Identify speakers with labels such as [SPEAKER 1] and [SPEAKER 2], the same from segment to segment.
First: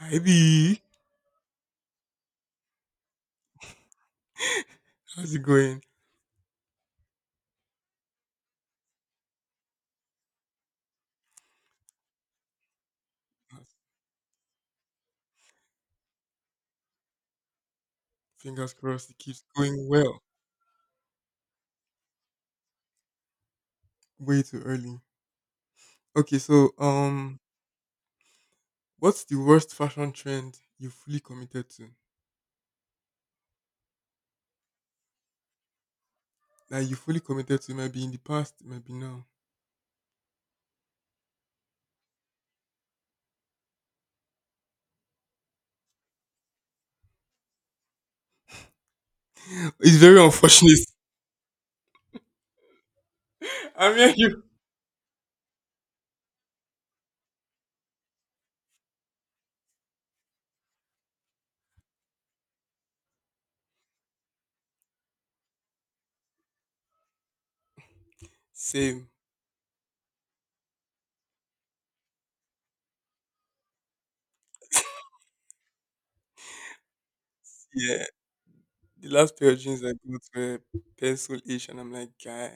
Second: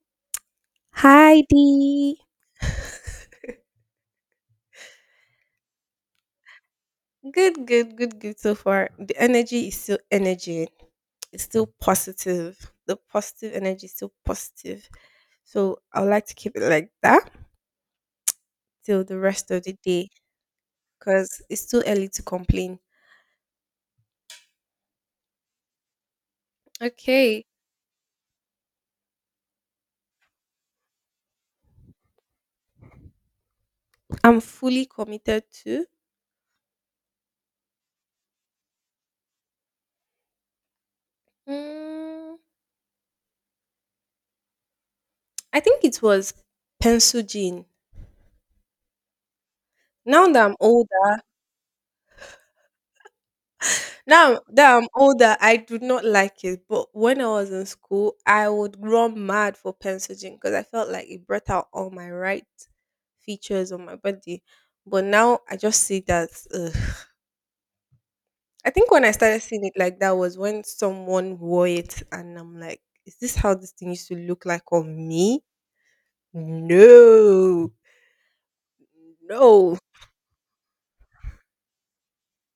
[SPEAKER 1] Hi B,
[SPEAKER 2] Hi Dee.
[SPEAKER 1] how's it going?
[SPEAKER 2] Good, good, good, good so far. The energy is still energy. It's still positive. The positive energy is still positive. So I would like to keep it like that
[SPEAKER 1] Fingers
[SPEAKER 2] till
[SPEAKER 1] crossed
[SPEAKER 2] the
[SPEAKER 1] it keeps
[SPEAKER 2] rest of the
[SPEAKER 1] going
[SPEAKER 2] day
[SPEAKER 1] well.
[SPEAKER 2] because it's too early to complain.
[SPEAKER 1] Way too early. Okay,
[SPEAKER 2] Okay.
[SPEAKER 1] what's the worst fashion trend you fully committed to?
[SPEAKER 2] I'm fully committed to.
[SPEAKER 1] That you fully committed to, it might be in the past, it might be now.
[SPEAKER 2] Mm, I think it was pencil jean.
[SPEAKER 1] It's very
[SPEAKER 2] Now that I'm
[SPEAKER 1] unfortunate.
[SPEAKER 2] old.
[SPEAKER 1] I mean,
[SPEAKER 2] Now
[SPEAKER 1] you
[SPEAKER 2] that I'm older, I do not like it. But when I was in school, I would run mad for pencil gin because I felt like it brought out all my right features on my body. But now I just see that. Ugh. I think when
[SPEAKER 1] same.
[SPEAKER 2] I started seeing it like that was when someone wore it, and I'm like, is this how this thing used to look like on me? No,
[SPEAKER 1] Yeah, the last pair of
[SPEAKER 2] no.
[SPEAKER 1] jeans I got were pencil ish, and I'm like, guy,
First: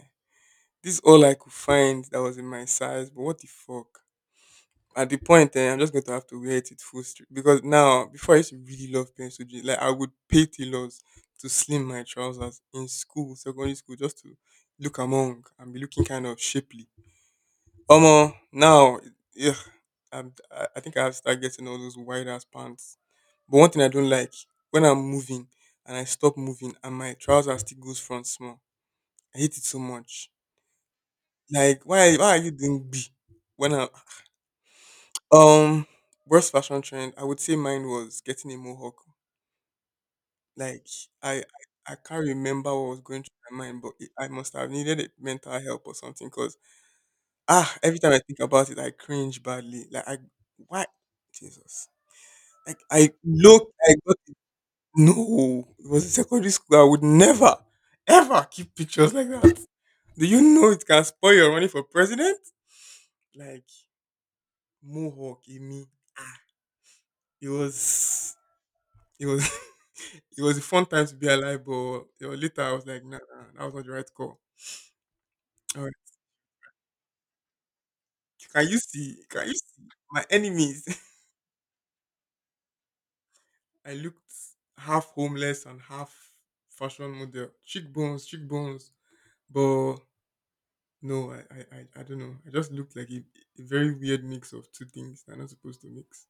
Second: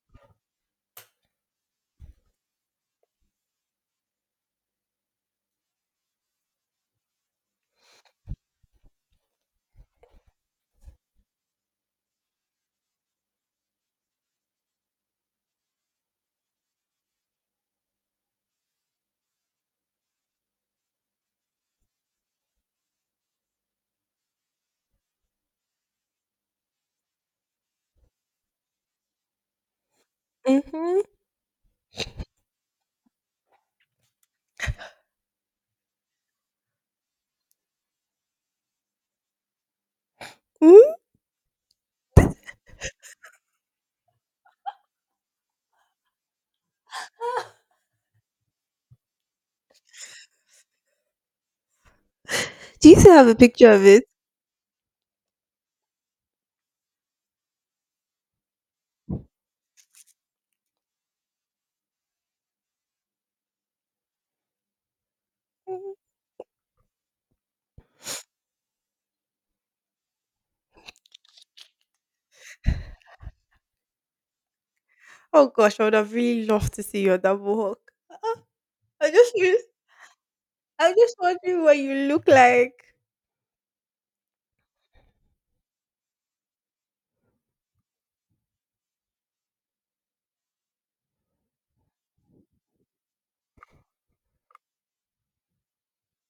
[SPEAKER 1] this is all I could find that was in my size. But what the fuck? At the point eh, I'm just going to have to wear it with full strength because now before I used to really love pencil jeans, like I would pay tailors to slim my trousers in school, secondary school, just to look among and be looking kind of shapely. Omo, now yeah, I'm, I think I have to start getting all those wide ass pants. But one thing I don't like when I'm moving and I stop moving and my trousers still goes front small. I hate it so much.
[SPEAKER 2] Mm-hmm.
[SPEAKER 1] Like why are you doing B when I Um, worst fashion trend, I would say mine was getting a mohawk. Like
[SPEAKER 2] Mm-hmm.
[SPEAKER 1] I, I, I can't remember what was going through my mind, but it, I must have needed it, mental help or something. Cause ah, every time I think about it, I cringe badly. Like I, why, Jesus? Like
[SPEAKER 2] Do you
[SPEAKER 1] I
[SPEAKER 2] still have a picture
[SPEAKER 1] look,
[SPEAKER 2] of
[SPEAKER 1] I
[SPEAKER 2] it?
[SPEAKER 1] got no. It was in secondary school. I would never, ever keep pictures like that. Do you know it can spoil your running for president? Like mohawk in me.
[SPEAKER 2] Mm-hmm.
[SPEAKER 1] Ah, it was, it was. It was a fun time to be alive, but later I was like, nah, nah, nah, that was not the right call.
[SPEAKER 2] Oh gosh,
[SPEAKER 1] All
[SPEAKER 2] I would
[SPEAKER 1] right.
[SPEAKER 2] have really loved to see your double hawk.
[SPEAKER 1] Can you
[SPEAKER 2] I
[SPEAKER 1] see?
[SPEAKER 2] just
[SPEAKER 1] Can you
[SPEAKER 2] wish
[SPEAKER 1] see my enemies?
[SPEAKER 2] I'm just wondering what you look like.
[SPEAKER 1] I looked half homeless and half fashion model, cheekbones, cheekbones, but no, I don't know. I just looked like a very weird mix of two things that are not supposed to mix.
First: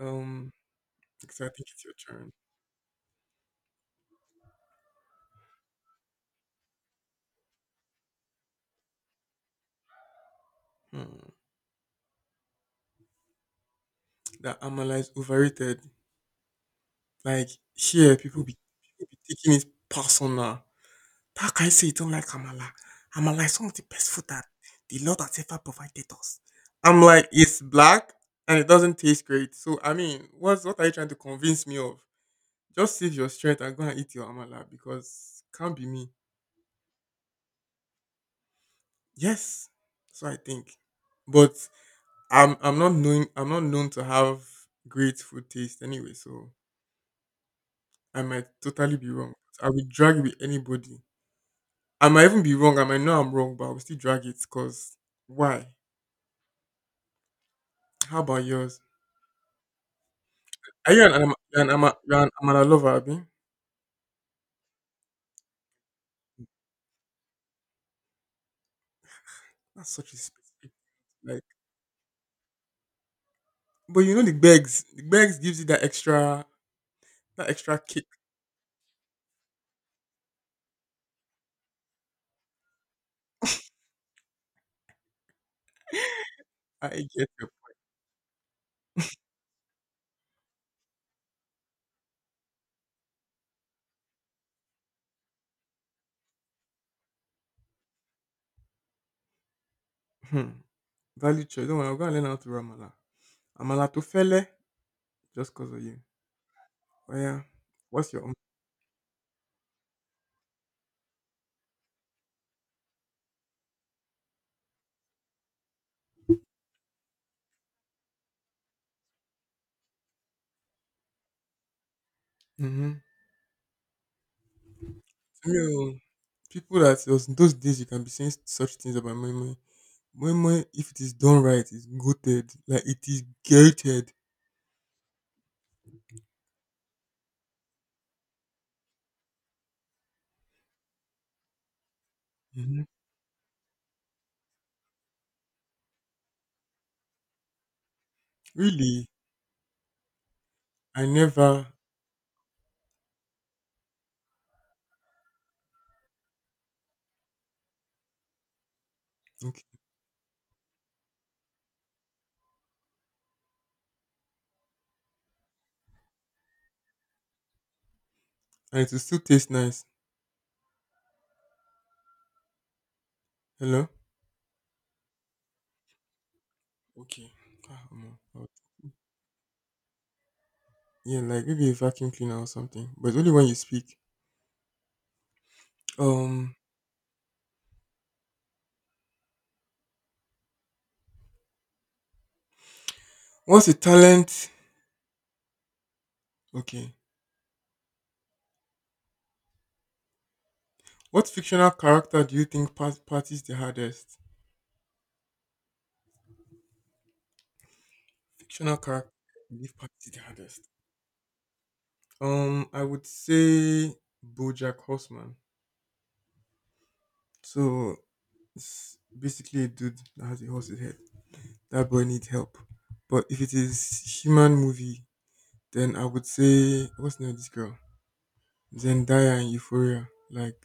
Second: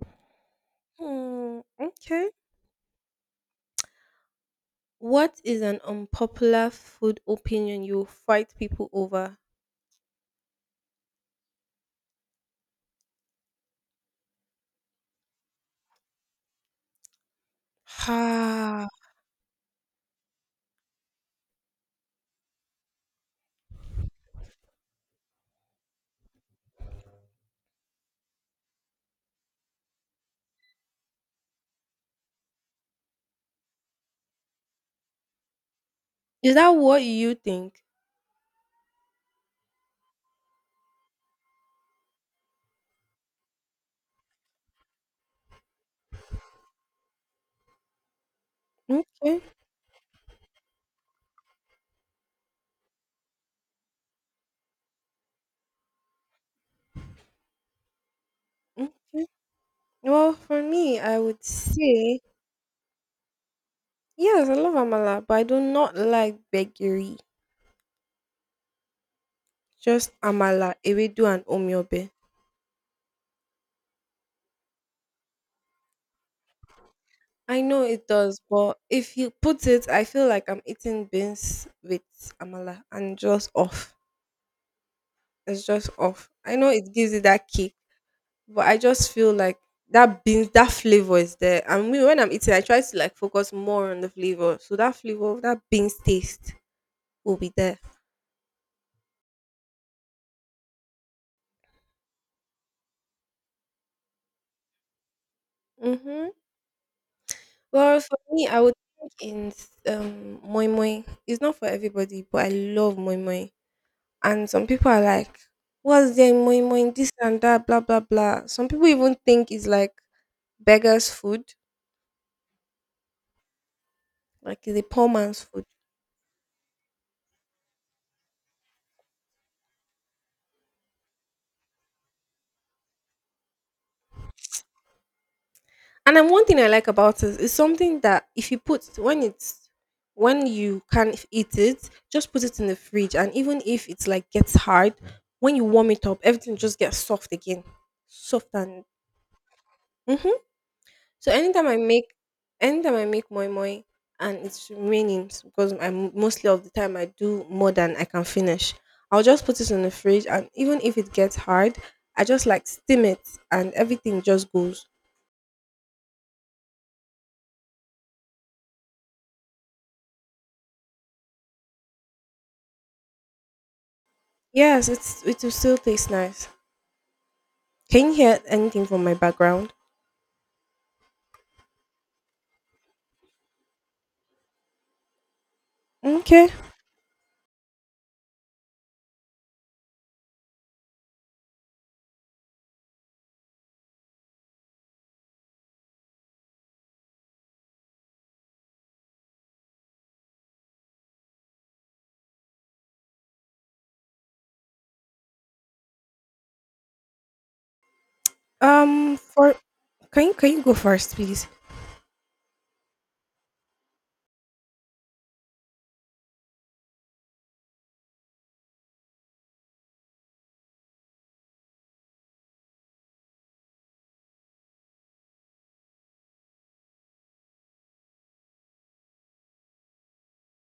[SPEAKER 1] Um, so I
[SPEAKER 2] Hmm,
[SPEAKER 1] think it's your
[SPEAKER 2] okay.
[SPEAKER 1] turn.
[SPEAKER 2] What is an unpopular food opinion you fight people over?
[SPEAKER 1] Hmm. That Amala is overrated. Like here,
[SPEAKER 2] Ah.
[SPEAKER 1] people be taking it personal. How can you say you don't like Amala? Amala is one of the best food that the Lord has ever provided us. I'm like, it's black and it doesn't taste great. So I mean, what are you trying to convince me of? Just save your strength and go and eat your Amala because can't be me.
[SPEAKER 2] Is that what you think?
[SPEAKER 1] Yes. So I think. But I'm not known I'm not known to have great food taste anyway, so I might totally be wrong.
[SPEAKER 2] Okay,
[SPEAKER 1] I will drag it with anybody. I might even be wrong. I might know I'm wrong, but I will still drag it because why? How about yours?
[SPEAKER 2] okay. Well, for
[SPEAKER 1] Are
[SPEAKER 2] me,
[SPEAKER 1] you an
[SPEAKER 2] I
[SPEAKER 1] am
[SPEAKER 2] would
[SPEAKER 1] you're an ama you're
[SPEAKER 2] say
[SPEAKER 1] an amala lover, abi?
[SPEAKER 2] yes, I love amala, but I do not like begiri.
[SPEAKER 1] That's
[SPEAKER 2] Just
[SPEAKER 1] such a
[SPEAKER 2] amala,
[SPEAKER 1] specific
[SPEAKER 2] ewedu, and
[SPEAKER 1] like
[SPEAKER 2] omyobe.
[SPEAKER 1] but you know the bags. The bags gives you that
[SPEAKER 2] I
[SPEAKER 1] extra
[SPEAKER 2] know
[SPEAKER 1] kick.
[SPEAKER 2] it does, but if you put it, I feel like I'm eating beans with amala and just off. It's just off. I know
[SPEAKER 1] I
[SPEAKER 2] it gives it
[SPEAKER 1] get it.
[SPEAKER 2] that kick, but I just feel like that beans, that flavor is there. And me, when I'm eating, I try to like focus more on the flavor. So that flavor, of that beans taste will be there.
[SPEAKER 1] Hmm. Value choice. Don't worry, I'm gonna learn how to do amala. Amala to fele just cause of you.
[SPEAKER 2] Mm-hmm.
[SPEAKER 1] Oh yeah.
[SPEAKER 2] Well,
[SPEAKER 1] What's
[SPEAKER 2] for
[SPEAKER 1] your own?
[SPEAKER 2] me, I would think in moi moi. It's not for everybody, but I love moi moi. And some people are like, what's there in moi moi? This and that, blah, blah, blah. Some people even think it's like beggar's food,
[SPEAKER 1] Mm-hmm.
[SPEAKER 2] like it's a poor man's food.
[SPEAKER 1] You people that those days you can be saying such things about moi moi. Moi moi, if it is done right, it's goated. Like it is gated.
[SPEAKER 2] And then one thing I like about it is something that if you put when it's when you can eat it, just put it in the
[SPEAKER 1] Hmm.
[SPEAKER 2] fridge, and even if it's like gets hard, when you warm it up, everything just gets soft again, soft and.
[SPEAKER 1] Really,
[SPEAKER 2] hmm
[SPEAKER 1] I
[SPEAKER 2] So
[SPEAKER 1] never.
[SPEAKER 2] anytime I make moi moi, and it's raining because I'm mostly of the time I do more than I can finish. I'll just put it in the fridge, and even if it gets hard, I just like steam it, and everything just goes.
[SPEAKER 1] And it will still taste nice. Hello?
[SPEAKER 2] Yes, it will still taste nice.
[SPEAKER 1] Okay. Ah,
[SPEAKER 2] Can
[SPEAKER 1] omo,
[SPEAKER 2] you hear
[SPEAKER 1] oh,
[SPEAKER 2] anything from my background?
[SPEAKER 1] yeah, like maybe a vacuum cleaner or something. But only when you speak.
[SPEAKER 2] Okay.
[SPEAKER 1] Um what's a talent? Okay. What fictional character do you think parties the hardest? Fictional character I
[SPEAKER 2] For
[SPEAKER 1] believe parties the
[SPEAKER 2] can you
[SPEAKER 1] hardest.
[SPEAKER 2] go first please?
[SPEAKER 1] I would say Bojack Horseman. So it's basically a dude that has a horse's head. That boy needs help. But if it is human movie, then I would say what's the name of this girl? Zendaya and Euphoria. Like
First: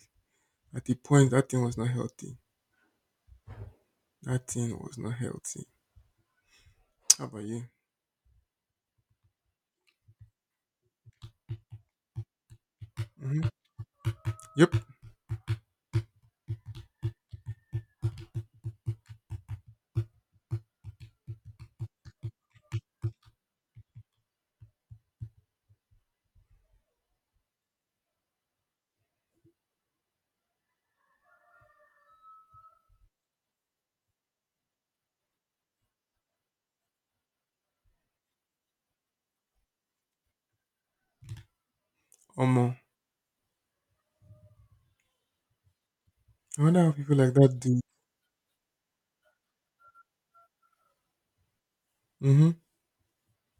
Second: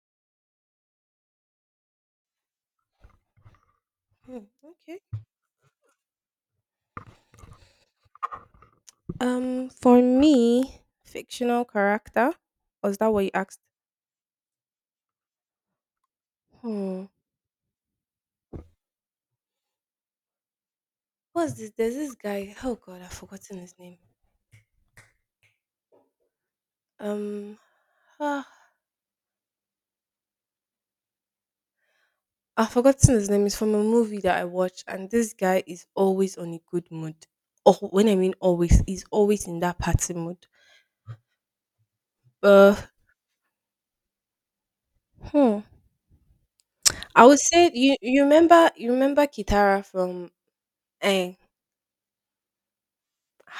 [SPEAKER 1] at the point that thing was not healthy.
[SPEAKER 2] Hmm,
[SPEAKER 1] That thing was
[SPEAKER 2] okay.
[SPEAKER 1] not healthy. How about you?
[SPEAKER 2] For me, fictional character. Or is that what you
[SPEAKER 1] Hmm.
[SPEAKER 2] asked?
[SPEAKER 1] Yep.
[SPEAKER 2] Hmm. What's this? There's this guy. Oh god, I've forgotten his name. Um ah, I've forgotten his name. It's from a movie that I watched and this guy is always on a good mood. Oh when I mean always, he's always in that party mood.
[SPEAKER 1] Omo.
[SPEAKER 2] Uh hmm.
[SPEAKER 1] I wonder how people
[SPEAKER 2] I
[SPEAKER 1] like
[SPEAKER 2] would
[SPEAKER 1] that
[SPEAKER 2] say
[SPEAKER 1] do.
[SPEAKER 2] you remember you remember Kitara from eh,
[SPEAKER 1] Mm-hmm.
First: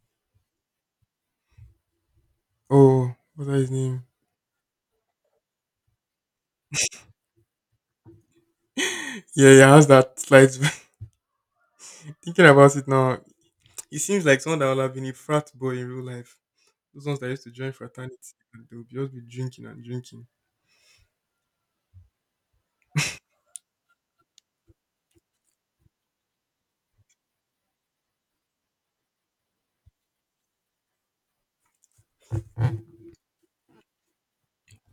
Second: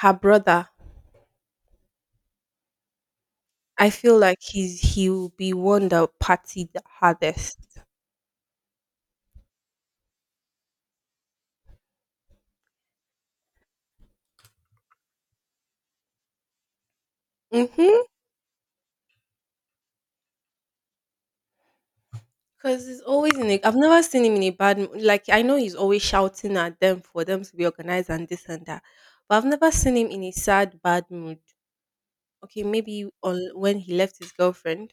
[SPEAKER 2] her brother,
[SPEAKER 1] Oh, what's that his
[SPEAKER 2] I
[SPEAKER 1] name?
[SPEAKER 2] feel like he'll be one that partied the hardest.
[SPEAKER 1] Yeah, yeah, how's that slight thinking about it now? It seems like someone that would have been a frat boy in real life. Those ones that used to join
[SPEAKER 2] Mhm.
[SPEAKER 1] fraternity and they would just be drinking and drinking.
[SPEAKER 2] Because he's always in a. I've never seen him in a bad. Like I know he's always shouting at them for them to be organized and this and that, but I've never seen him in a sad, bad mood. Okay, maybe on when he left his girlfriend.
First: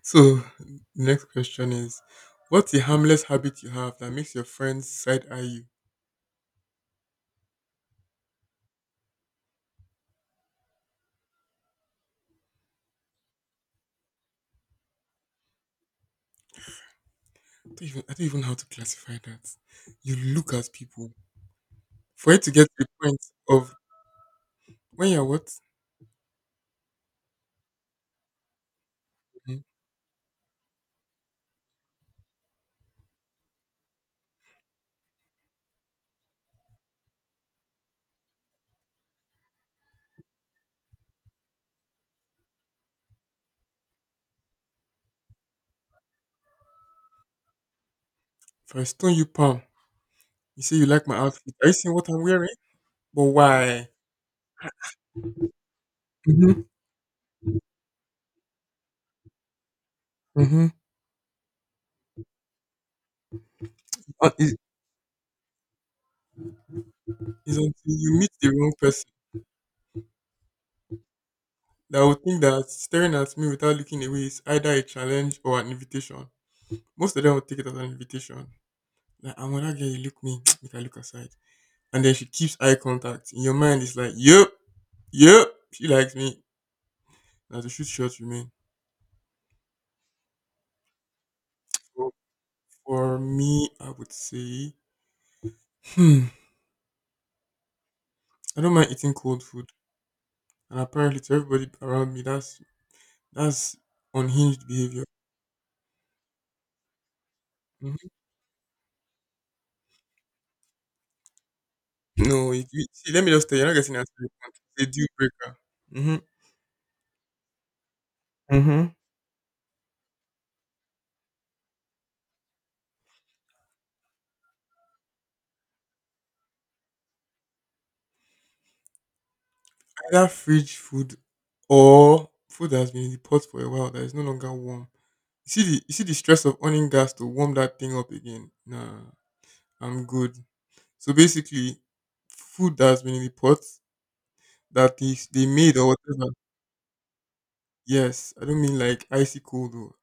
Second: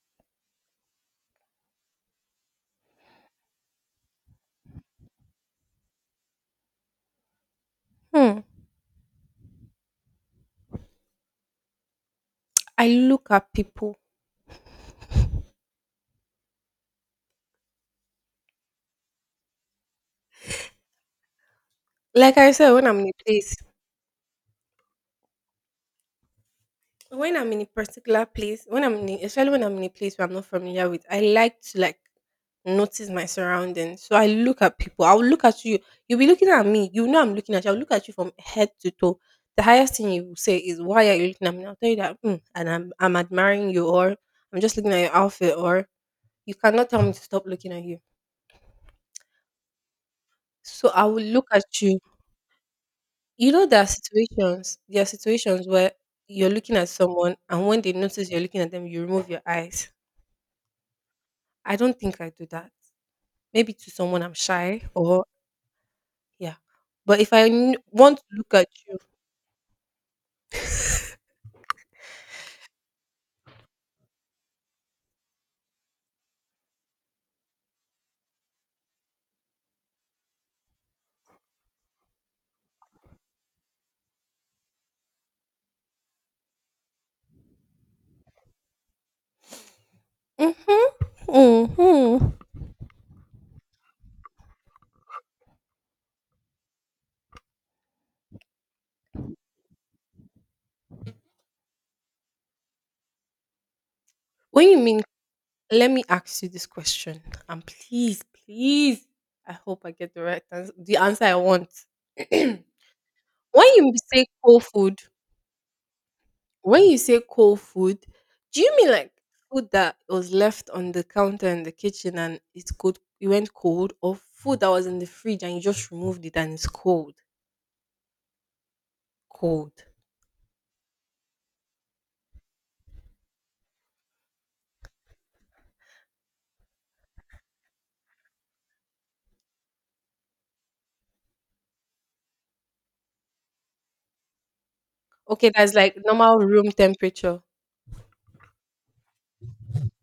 [SPEAKER 1] So the next question is what's a harmless habit you have that makes your friends side eye you?
[SPEAKER 2] Hmm. I look at people.
[SPEAKER 1] Don't even, I don't even know how to classify that. You look at people. For
[SPEAKER 2] Like
[SPEAKER 1] it to
[SPEAKER 2] I
[SPEAKER 1] get to
[SPEAKER 2] said,
[SPEAKER 1] the
[SPEAKER 2] when I'm in
[SPEAKER 1] point
[SPEAKER 2] a place,
[SPEAKER 1] of when you're what?
[SPEAKER 2] when I'm in a particular place, when I'm in, a, especially
[SPEAKER 1] Mhm.
[SPEAKER 2] when I'm in a place where I'm not familiar with, I like to like notice my surroundings. So I look at people. I will look at you. You'll be looking at me. You know I'm looking at you. I'll look at you from head to toe. The highest thing you will say is, "Why are you looking at me?" I'll tell you that, "Mm, and I'm admiring you, or I'm just looking at your outfit, or you cannot tell me to stop looking at you.
[SPEAKER 1] If I stone you palm, you say you
[SPEAKER 2] So I
[SPEAKER 1] like my
[SPEAKER 2] will look
[SPEAKER 1] outfit. Are you
[SPEAKER 2] at
[SPEAKER 1] seeing
[SPEAKER 2] you.
[SPEAKER 1] what I'm wearing? But
[SPEAKER 2] You know there are
[SPEAKER 1] why?
[SPEAKER 2] situations. There are situations where you're
[SPEAKER 1] Mm-hmm.
[SPEAKER 2] looking at someone, and when they notice you're looking at them, you remove your eyes.
[SPEAKER 1] Mm-hmm.
[SPEAKER 2] I don't think I do that. Maybe to someone I'm
[SPEAKER 1] It's
[SPEAKER 2] shy, or yeah. But if I
[SPEAKER 1] it's until you
[SPEAKER 2] want to
[SPEAKER 1] meet the
[SPEAKER 2] look at
[SPEAKER 1] wrong
[SPEAKER 2] you
[SPEAKER 1] person that will think that staring at me without looking away is either a challenge or an invitation. Most of them will take it as an invitation. Like, I'm gonna get you look me, make I look aside. And then she keeps eye contact. In your mind, it's like, yep, yep, she likes me. Now the shoot shots remain.
[SPEAKER 2] Mhm.
[SPEAKER 1] Well,
[SPEAKER 2] Mhm.
[SPEAKER 1] for me, I would say, hmm, I don't mind eating cold food, and apparently to everybody around me, that's unhinged
[SPEAKER 2] When you mean,
[SPEAKER 1] behavior.
[SPEAKER 2] let me ask you this question, and
[SPEAKER 1] Mhm.
[SPEAKER 2] please, please, I hope I get the right answer, the answer I want.
[SPEAKER 1] No,
[SPEAKER 2] when
[SPEAKER 1] you see, let me just tell you, you're not
[SPEAKER 2] you
[SPEAKER 1] getting an answer
[SPEAKER 2] say
[SPEAKER 1] you want.
[SPEAKER 2] cold
[SPEAKER 1] It's a
[SPEAKER 2] food,
[SPEAKER 1] deal breaker. Hmm.
[SPEAKER 2] when you say cold food, do you mean
[SPEAKER 1] Mm-hmm.
[SPEAKER 2] like food that was left on the counter in the kitchen and it's cold, it went cold, or food that was in the fridge and you just removed it and it's cold, cold?
[SPEAKER 1] Either fridge food or food that has been in the pot for a while that is no longer warm. You see the stress of owning gas to warm that thing up again. Nah, I'm good. So basically, food that has been in the pot that is they
[SPEAKER 2] Okay, that's
[SPEAKER 1] made or
[SPEAKER 2] like
[SPEAKER 1] whatever.
[SPEAKER 2] normal room temperature.
[SPEAKER 1] Yes, I don't mean like icy cold though,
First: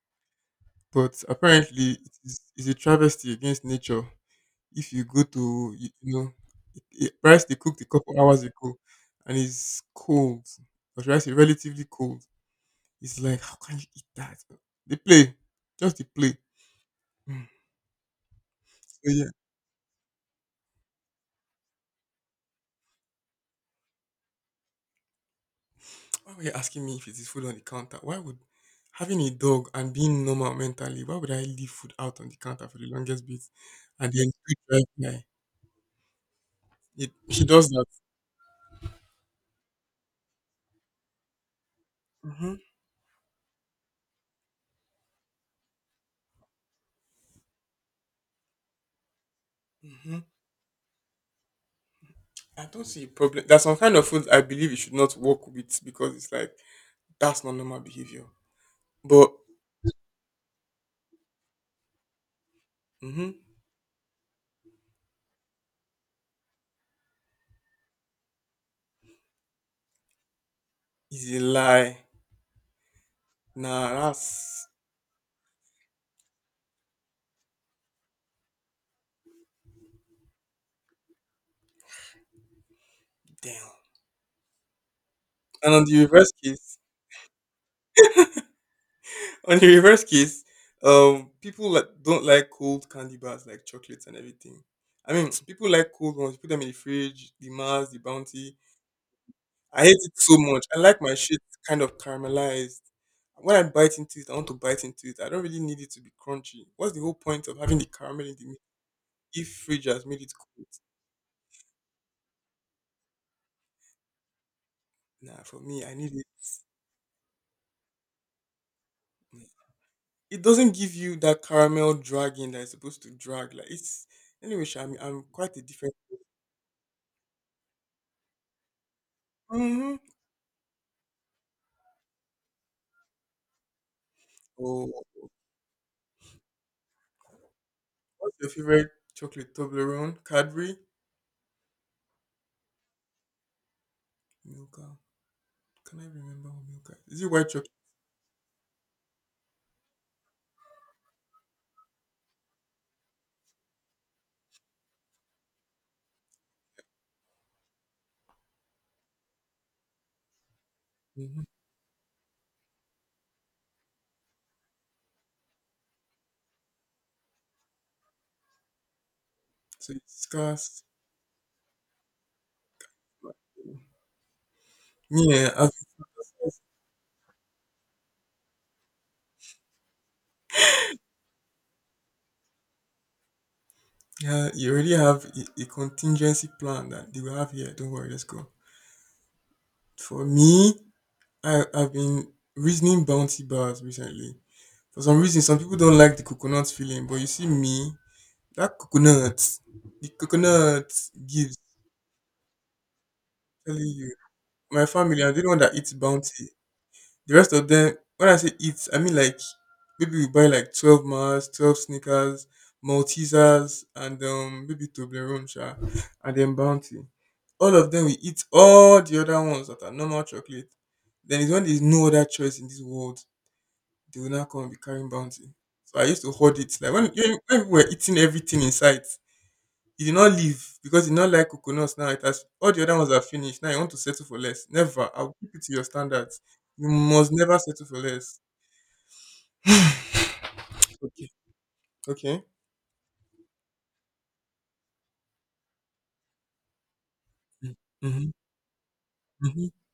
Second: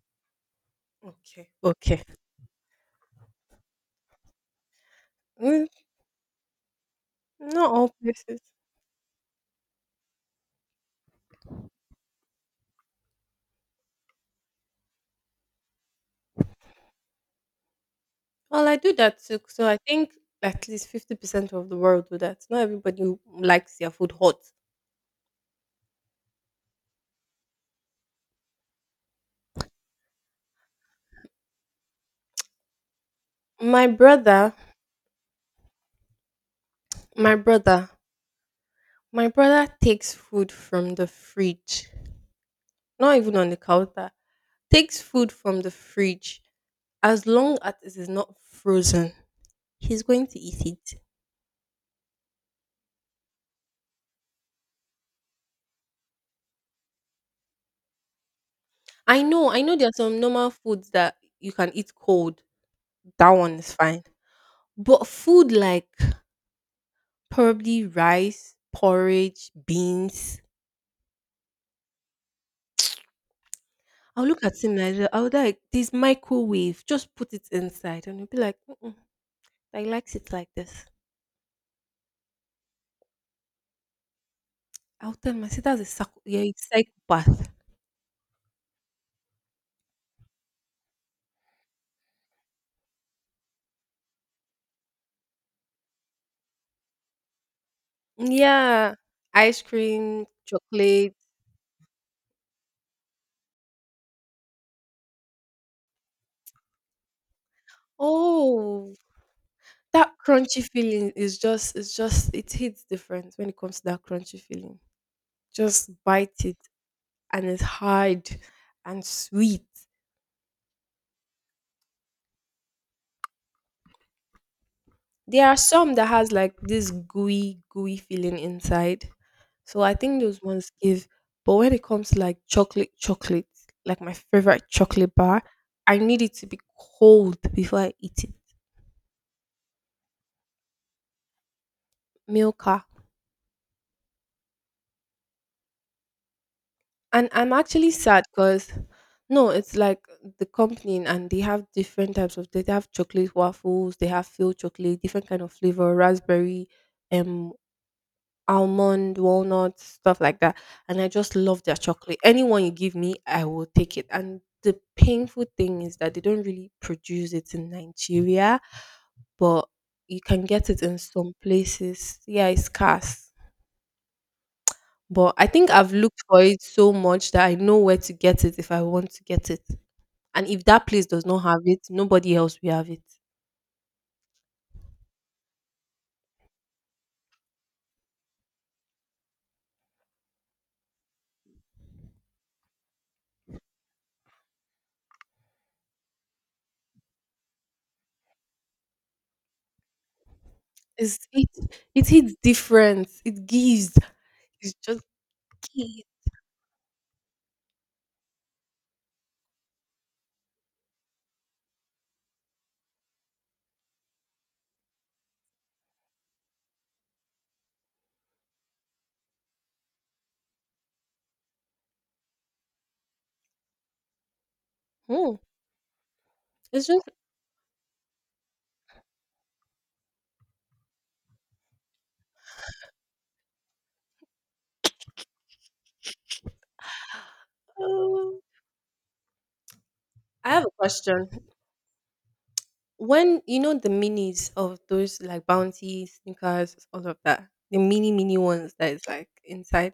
[SPEAKER 1] but
[SPEAKER 2] Okay,
[SPEAKER 1] apparently
[SPEAKER 2] okay.
[SPEAKER 1] it's a travesty against nature. If you go
[SPEAKER 2] Mm,
[SPEAKER 1] to you know rice they
[SPEAKER 2] not
[SPEAKER 1] cooked a
[SPEAKER 2] all
[SPEAKER 1] couple
[SPEAKER 2] places.
[SPEAKER 1] hours ago, and it's cold, or rice is relatively cold. It's like how can you eat that? They play, just the play. Mm.
[SPEAKER 2] Well, I do
[SPEAKER 1] So
[SPEAKER 2] that
[SPEAKER 1] yeah,
[SPEAKER 2] too. So I think at least 50% of the world do that. Not everybody who likes their food hot.
[SPEAKER 1] why were you asking me if it is food on the counter? Why would having a dog and being normal mentally, why would I leave food out on the counter for the longest bit,
[SPEAKER 2] My
[SPEAKER 1] and then
[SPEAKER 2] brother,
[SPEAKER 1] food right there? It
[SPEAKER 2] my
[SPEAKER 1] she does
[SPEAKER 2] brother,
[SPEAKER 1] that.
[SPEAKER 2] my brother takes food from the fridge. Not even on the counter. Takes food from the fridge. As long as it is not frozen, he's
[SPEAKER 1] Hmm.
[SPEAKER 2] going to eat it.
[SPEAKER 1] I don't see a problem. There's some kind of food I believe you should not work with because it's like that's not normal behavior. But
[SPEAKER 2] I know there are some normal foods that you can eat cold. That
[SPEAKER 1] mm-hmm,
[SPEAKER 2] one is fine. But food like probably rice, porridge, beans,
[SPEAKER 1] it's a lie. Nah,
[SPEAKER 2] I'll look at
[SPEAKER 1] that's
[SPEAKER 2] him like I'll be like this microwave, just put it inside, and he'll be like, Mm-mm, "I likes it like this."
[SPEAKER 1] damn.
[SPEAKER 2] I'll tell him, "I said
[SPEAKER 1] And
[SPEAKER 2] that's
[SPEAKER 1] on
[SPEAKER 2] a
[SPEAKER 1] the reverse
[SPEAKER 2] you're a
[SPEAKER 1] case,
[SPEAKER 2] psychopath."
[SPEAKER 1] on the reverse case, people like, don't like cold candy bars like chocolates and everything. I mean, people like cold ones. You put them in the fridge, the Mars, the Bounty.
[SPEAKER 2] Yeah, ice
[SPEAKER 1] I hate it
[SPEAKER 2] cream,
[SPEAKER 1] so much. I like my
[SPEAKER 2] chocolate.
[SPEAKER 1] shit kind of caramelized. When I bite into it, I want to bite into it. I don't really need it to be crunchy. What's the whole point of having the caramel in the meat
[SPEAKER 2] Oh,
[SPEAKER 1] if fridge has
[SPEAKER 2] that
[SPEAKER 1] made it
[SPEAKER 2] crunchy
[SPEAKER 1] cold?
[SPEAKER 2] feeling is just it's just it hits different when it comes to that crunchy feeling.
[SPEAKER 1] Nah, for me,
[SPEAKER 2] Just
[SPEAKER 1] I need it.
[SPEAKER 2] bite it, and it's hard and
[SPEAKER 1] Yeah.
[SPEAKER 2] sweet.
[SPEAKER 1] It doesn't give you that caramel dragging that it's supposed to drag. Like it's anyway. Sha, I'm
[SPEAKER 2] There are
[SPEAKER 1] quite a different.
[SPEAKER 2] some that has like this gooey, gooey feeling inside. So I
[SPEAKER 1] Mm-hmm.
[SPEAKER 2] think those ones give. But when it comes to like chocolate, chocolate, like my favorite
[SPEAKER 1] Oh,
[SPEAKER 2] chocolate bar, I need it to be cold before I eat it.
[SPEAKER 1] what's your favorite chocolate? Toblerone? Cadbury,
[SPEAKER 2] Milka.
[SPEAKER 1] Milka. Can I remember what Milka? Is
[SPEAKER 2] And
[SPEAKER 1] it white
[SPEAKER 2] I'm
[SPEAKER 1] chocolate?
[SPEAKER 2] actually sad because no, it's like the company and they have different types of they have chocolate waffles, they have filled chocolate, different kind of flavor, raspberry, um almond, walnuts, stuff like that. And I just
[SPEAKER 1] Mm-hmm.
[SPEAKER 2] love their chocolate. Anyone you give me, I will take it. And the painful thing is that they don't really produce it in Nigeria, but
[SPEAKER 1] So
[SPEAKER 2] you
[SPEAKER 1] it's
[SPEAKER 2] can get it
[SPEAKER 1] scarce.
[SPEAKER 2] in some places. Yeah, it's scarce.
[SPEAKER 1] Me,
[SPEAKER 2] But I
[SPEAKER 1] eh,
[SPEAKER 2] think I've looked for it so much that I know where to get it if I want to get it. And if that place does not have it, nobody else will have it.
[SPEAKER 1] yeah, you already have a contingency plan that they will have here. Don't worry, let's go. For me, I've been reasoning bounty bars recently. For some reason, some people don't like the coconut feeling, but you see me, that coconut, the coconut
[SPEAKER 2] It
[SPEAKER 1] gives,
[SPEAKER 2] it hits different. It
[SPEAKER 1] telling
[SPEAKER 2] gives.
[SPEAKER 1] you,
[SPEAKER 2] It's
[SPEAKER 1] my
[SPEAKER 2] just
[SPEAKER 1] family, I'm the only one that eats
[SPEAKER 2] gives.
[SPEAKER 1] bounty. The rest of them, when I say eat, I mean like maybe we buy like 12 Mars, 12 Snickers, Maltesers, and maybe Toblerone, sha, and then Bounty. All of them we eat all the other ones that are normal chocolate. Then it's when there's no other choice in this world, they will now come and be carrying
[SPEAKER 2] Mm.
[SPEAKER 1] Bounty. So I used to hoard it.
[SPEAKER 2] It's
[SPEAKER 1] Like
[SPEAKER 2] just.
[SPEAKER 1] when we were eating everything in sight, he did not leave because he did not like coconuts now. It has all the other ones are finished. Now you want to settle for less. Never. I'll keep it to your standards. You must never settle for
[SPEAKER 2] uh,
[SPEAKER 1] less.
[SPEAKER 2] I have a question.
[SPEAKER 1] Okay. Okay.
[SPEAKER 2] When you know the minis of those like bounty sneakers, all of that, the mini
[SPEAKER 1] Mm-hmm.
[SPEAKER 2] mini ones that is like
[SPEAKER 1] Mm-hmm.
[SPEAKER 2] inside.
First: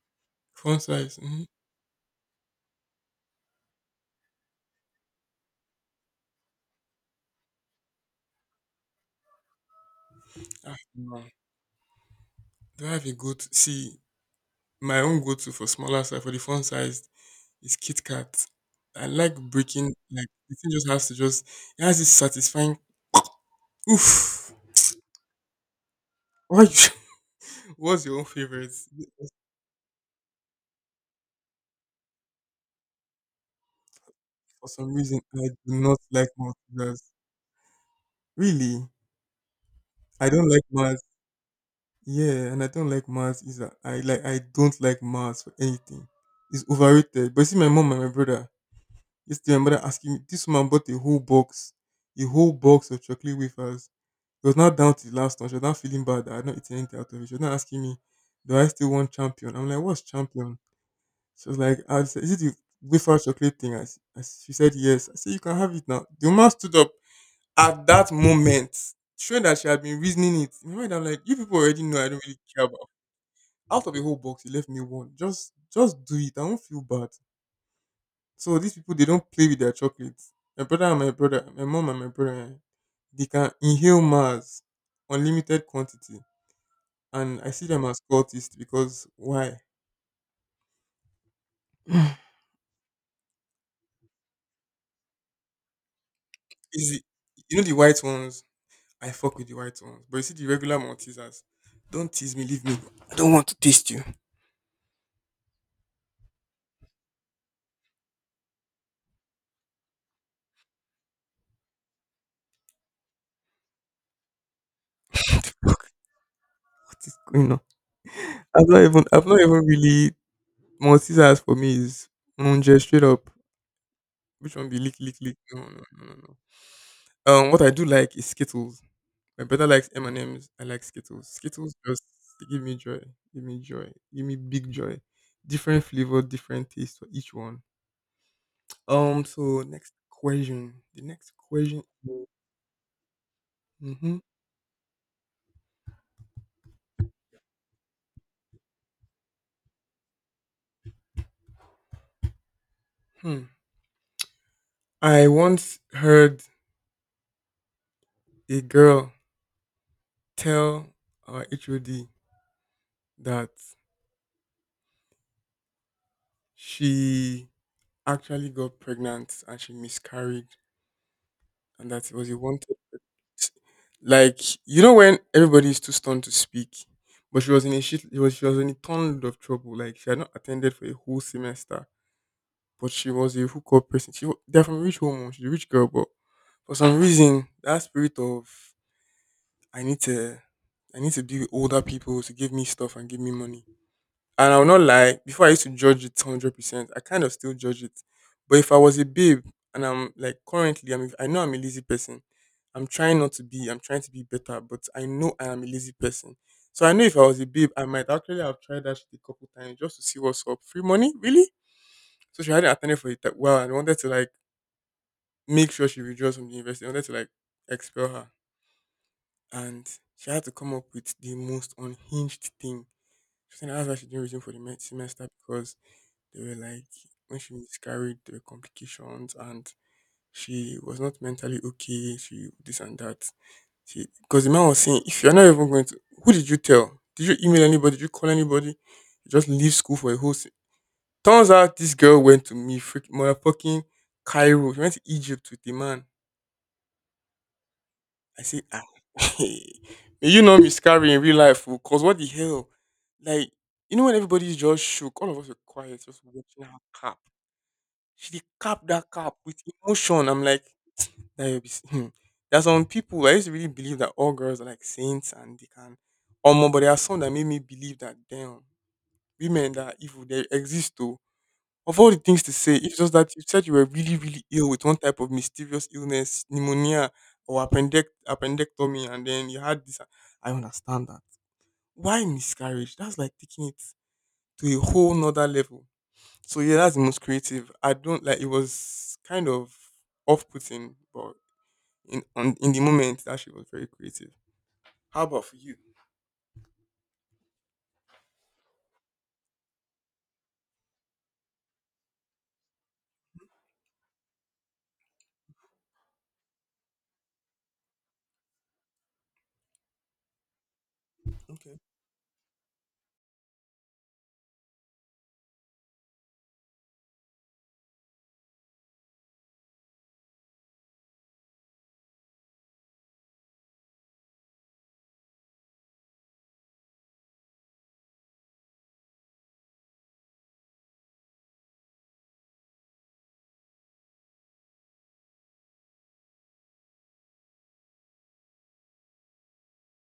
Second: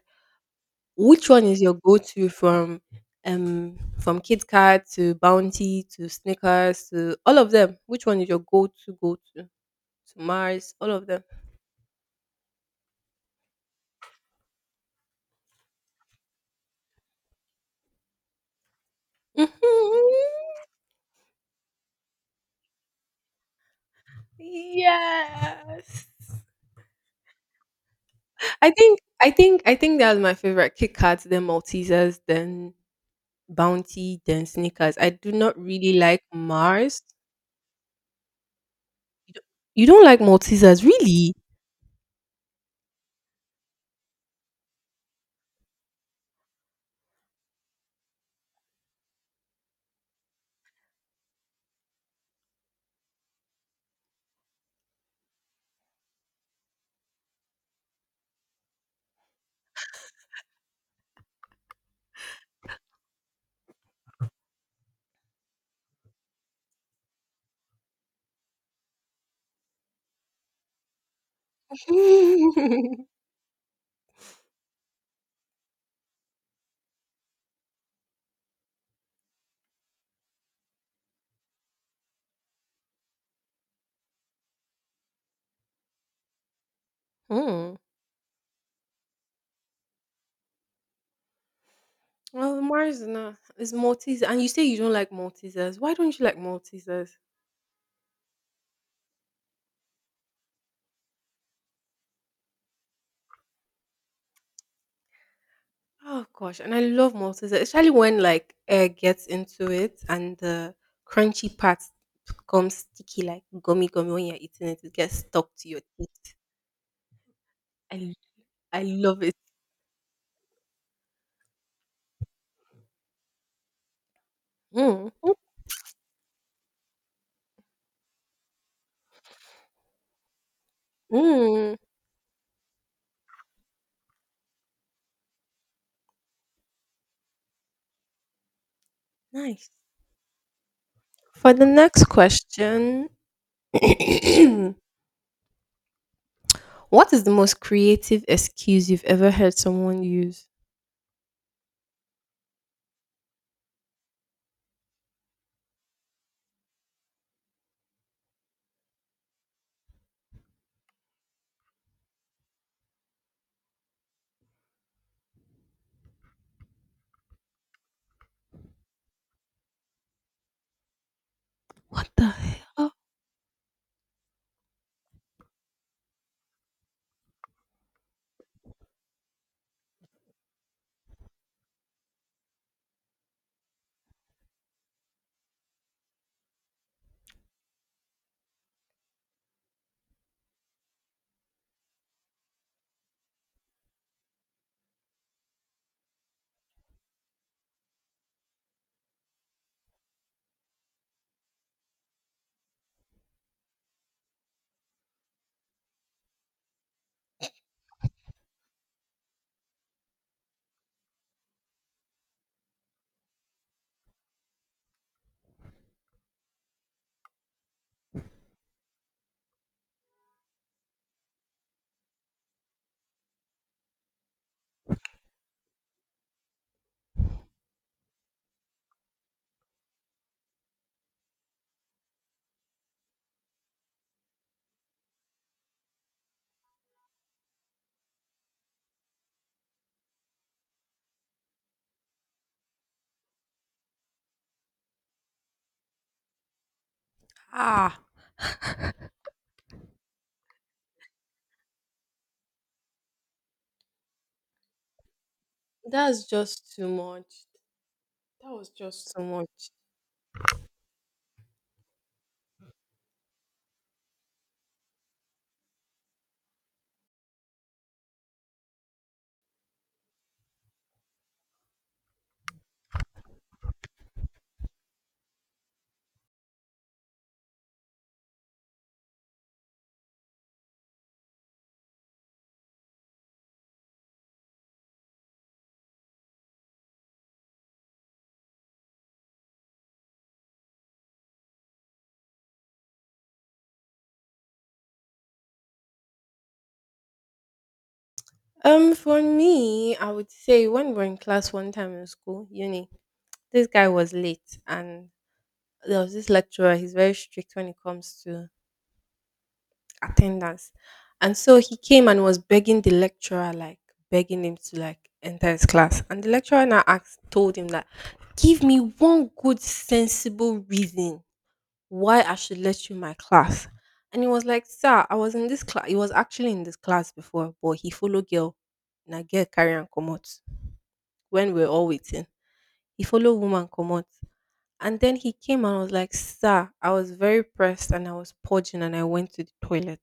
[SPEAKER 1] Font size.
[SPEAKER 2] Which
[SPEAKER 1] Mm-hmm.
[SPEAKER 2] one is your go to from Kit Kat to Bounty to Snickers to all of them? Which one is your go to? To Mars,
[SPEAKER 1] Ah,
[SPEAKER 2] all of them.
[SPEAKER 1] no. Do I have a goat? See, my own go-to for smaller size for the font size is Kit Kat. I like
[SPEAKER 2] Mhm.
[SPEAKER 1] breaking like the thing just has to just it has this satisfying oof.
[SPEAKER 2] Yes.
[SPEAKER 1] Why you- what's your own
[SPEAKER 2] I
[SPEAKER 1] favorite?
[SPEAKER 2] think I think I think that's my favorite. Kit Kats, then Maltesers, then Bounty, then
[SPEAKER 1] For some
[SPEAKER 2] Snickers. I
[SPEAKER 1] reason
[SPEAKER 2] do
[SPEAKER 1] I
[SPEAKER 2] not
[SPEAKER 1] do not
[SPEAKER 2] really like
[SPEAKER 1] like multigrass.
[SPEAKER 2] Mars.
[SPEAKER 1] Really?
[SPEAKER 2] You don't, you don't like
[SPEAKER 1] I don't like
[SPEAKER 2] Maltesers,
[SPEAKER 1] maths.
[SPEAKER 2] really?
[SPEAKER 1] Yeah, and I don't like maths either. I don't like maths for anything. It's overrated. But you see my mom and my brother. Yesterday my mother asking me, this woman bought a whole box of chocolate wafers. It was not down to the last one. She was not feeling bad that I had not eaten anything out of it. She was not asking me, do I still want champion? I'm like, what's champion? She was like, I said, is it the wafer chocolate thing? She said yes. I said you can have it now. The woman stood up at that moment, showing that she had been reasoning it. In my mind I'm like, you people already know I don't really care about, out of the whole box you left me one. Just do it. I won't feel bad. So these people, they don't play with their chocolates. My brother and my brother, My mom and my brother, they can inhale Mars, unlimited quantity. And I see
[SPEAKER 2] Hmm.
[SPEAKER 1] them as cultists because why?
[SPEAKER 2] Well, Mars is not. It's Maltese, and you say you don't like Maltesers. Why don't you like
[SPEAKER 1] Is it,
[SPEAKER 2] Maltesers?
[SPEAKER 1] the white ones? I fuck with the white ones. But you see the regular Maltesers. Don't tease me, leave me. I don't want to taste you.
[SPEAKER 2] Oh gosh, and I love Maltesers, especially when like air gets into it and the crunchy part becomes sticky, like gummy gummy. When you're eating it, it gets
[SPEAKER 1] What
[SPEAKER 2] stuck
[SPEAKER 1] the
[SPEAKER 2] to your
[SPEAKER 1] fuck?
[SPEAKER 2] teeth.
[SPEAKER 1] What is going on?
[SPEAKER 2] I
[SPEAKER 1] I've not
[SPEAKER 2] I
[SPEAKER 1] even
[SPEAKER 2] love
[SPEAKER 1] I've
[SPEAKER 2] it.
[SPEAKER 1] not even really... Maltesers for me is Munje straight up. Which one be lick
[SPEAKER 2] Mm.
[SPEAKER 1] lick
[SPEAKER 2] Mm.
[SPEAKER 1] lick? No, no, no, no, no. What I do like is Skittles. My brother likes M&M's. I like Skittles. Skittles
[SPEAKER 2] Mm.
[SPEAKER 1] just, they give me joy, give me joy, give me big joy. Different flavor, different taste for each one. So
[SPEAKER 2] Nice.
[SPEAKER 1] next question. The next
[SPEAKER 2] For the
[SPEAKER 1] question.
[SPEAKER 2] next question,
[SPEAKER 1] Mm-hmm.
[SPEAKER 2] what is the most creative excuse you've ever heard someone use?
[SPEAKER 1] Hmm. I once heard a girl tell our HOD that she actually got pregnant and she miscarried and
[SPEAKER 2] What
[SPEAKER 1] that it
[SPEAKER 2] the
[SPEAKER 1] was a wanted...
[SPEAKER 2] hell?
[SPEAKER 1] Like, you know, when everybody is too stunned to speak, but she was in a ton of trouble. Like, she had not attended for a whole semester, but she was a hookup person. They're from a rich home. Oh, she's a rich girl. But for some reason, that spirit of, i need to I need to be with older people to give me stuff and give me money. And I'll not lie, before I used to judge it 100%. I kind of still judge it. But if I was a babe... And I'm like, currently, I know I'm a lazy person. I'm trying not to be, I'm trying to be better, but I know I am a lazy person. So I know if I was a babe, I might actually have tried that shit a couple times just to see what's up. Free money? Really? So she hadn't attended for it that well and wanted to like make sure she withdraws from the university. I wanted to like expel her. And she had to come up with the most unhinged thing. She said that's why she didn't resume for the semester. Because they were like, when she miscarried, there were complications, and she was not mentally okay. She this and that. She Because the man was saying, if you're not even going to, who did you tell? Did you email anybody? Did you call anybody? You just leave school for a whole. Turns out this girl went to me freaking motherfucking Cairo. She went to Egypt with the man.
[SPEAKER 2] Ah,
[SPEAKER 1] I say, ah, may you not miscarry in real life, fool. Cause what the hell? Like, you know, when everybody's just shook, all of us are quiet, just
[SPEAKER 2] that's
[SPEAKER 1] watching
[SPEAKER 2] just
[SPEAKER 1] her
[SPEAKER 2] too
[SPEAKER 1] cap.
[SPEAKER 2] much.
[SPEAKER 1] She dey
[SPEAKER 2] That was
[SPEAKER 1] cap that
[SPEAKER 2] just too
[SPEAKER 1] cap with
[SPEAKER 2] much.
[SPEAKER 1] emotion. I'm like, that you'll be hmm. There's some people I used to really believe that all girls are like saints and they can but there are some that made me believe that, damn, women that are evil, they exist too. Of all the things to say, it's just that you said you were really, really ill with one type of mysterious illness, pneumonia or appendectomy, and then you had this. I understand that. Why miscarriage? That's like taking it to a whole nother level. So yeah, that's the most creative. I don't like... It was kind of off putting, but in the moment, that she was very creative. How about for you?
[SPEAKER 2] For me, I would say when we were in class one time in school, uni, this guy was late and there was this lecturer, he's very strict when it comes to attendance. And so he
[SPEAKER 1] Okay.
[SPEAKER 2] came and was begging the lecturer, like begging him to like enter his class. And the lecturer now asked, told him that, give me one good sensible reason why I should let you in my class. And he was like, sir, I was in this class. He was actually in this class before, but he followed girl. Na girl carry and come out when we were all waiting. He followed woman come out. And then he came and was like, sir, I was very pressed and I was purging and I went to the toilet.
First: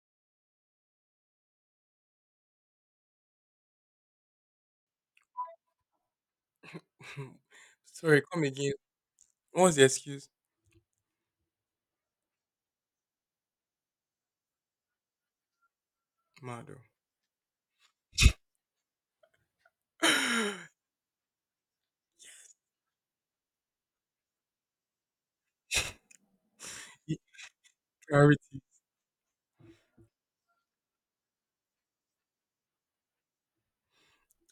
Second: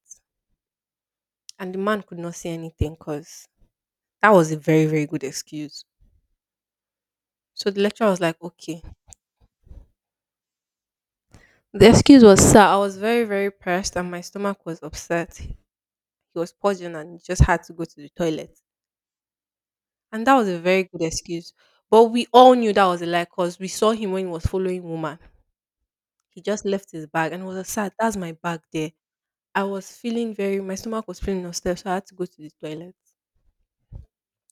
[SPEAKER 2] And the man could not say anything because that was a very, very good excuse. So the lecturer
[SPEAKER 1] Sorry,
[SPEAKER 2] was like,
[SPEAKER 1] come again.
[SPEAKER 2] okay.
[SPEAKER 1] What was the excuse?
[SPEAKER 2] The excuse was, sir, I was very, very pressed and my stomach was upset. He was
[SPEAKER 1] Mado.
[SPEAKER 2] purging and he just had to go to the toilet. And that was a very good excuse. But we all knew that was a lie because we saw him when he was following woman. He just left his bag and was like, sir, that's my
[SPEAKER 1] Clarity.
[SPEAKER 2] bag there. I was feeling very, my stomach was feeling upset, so I had to go to the toilet.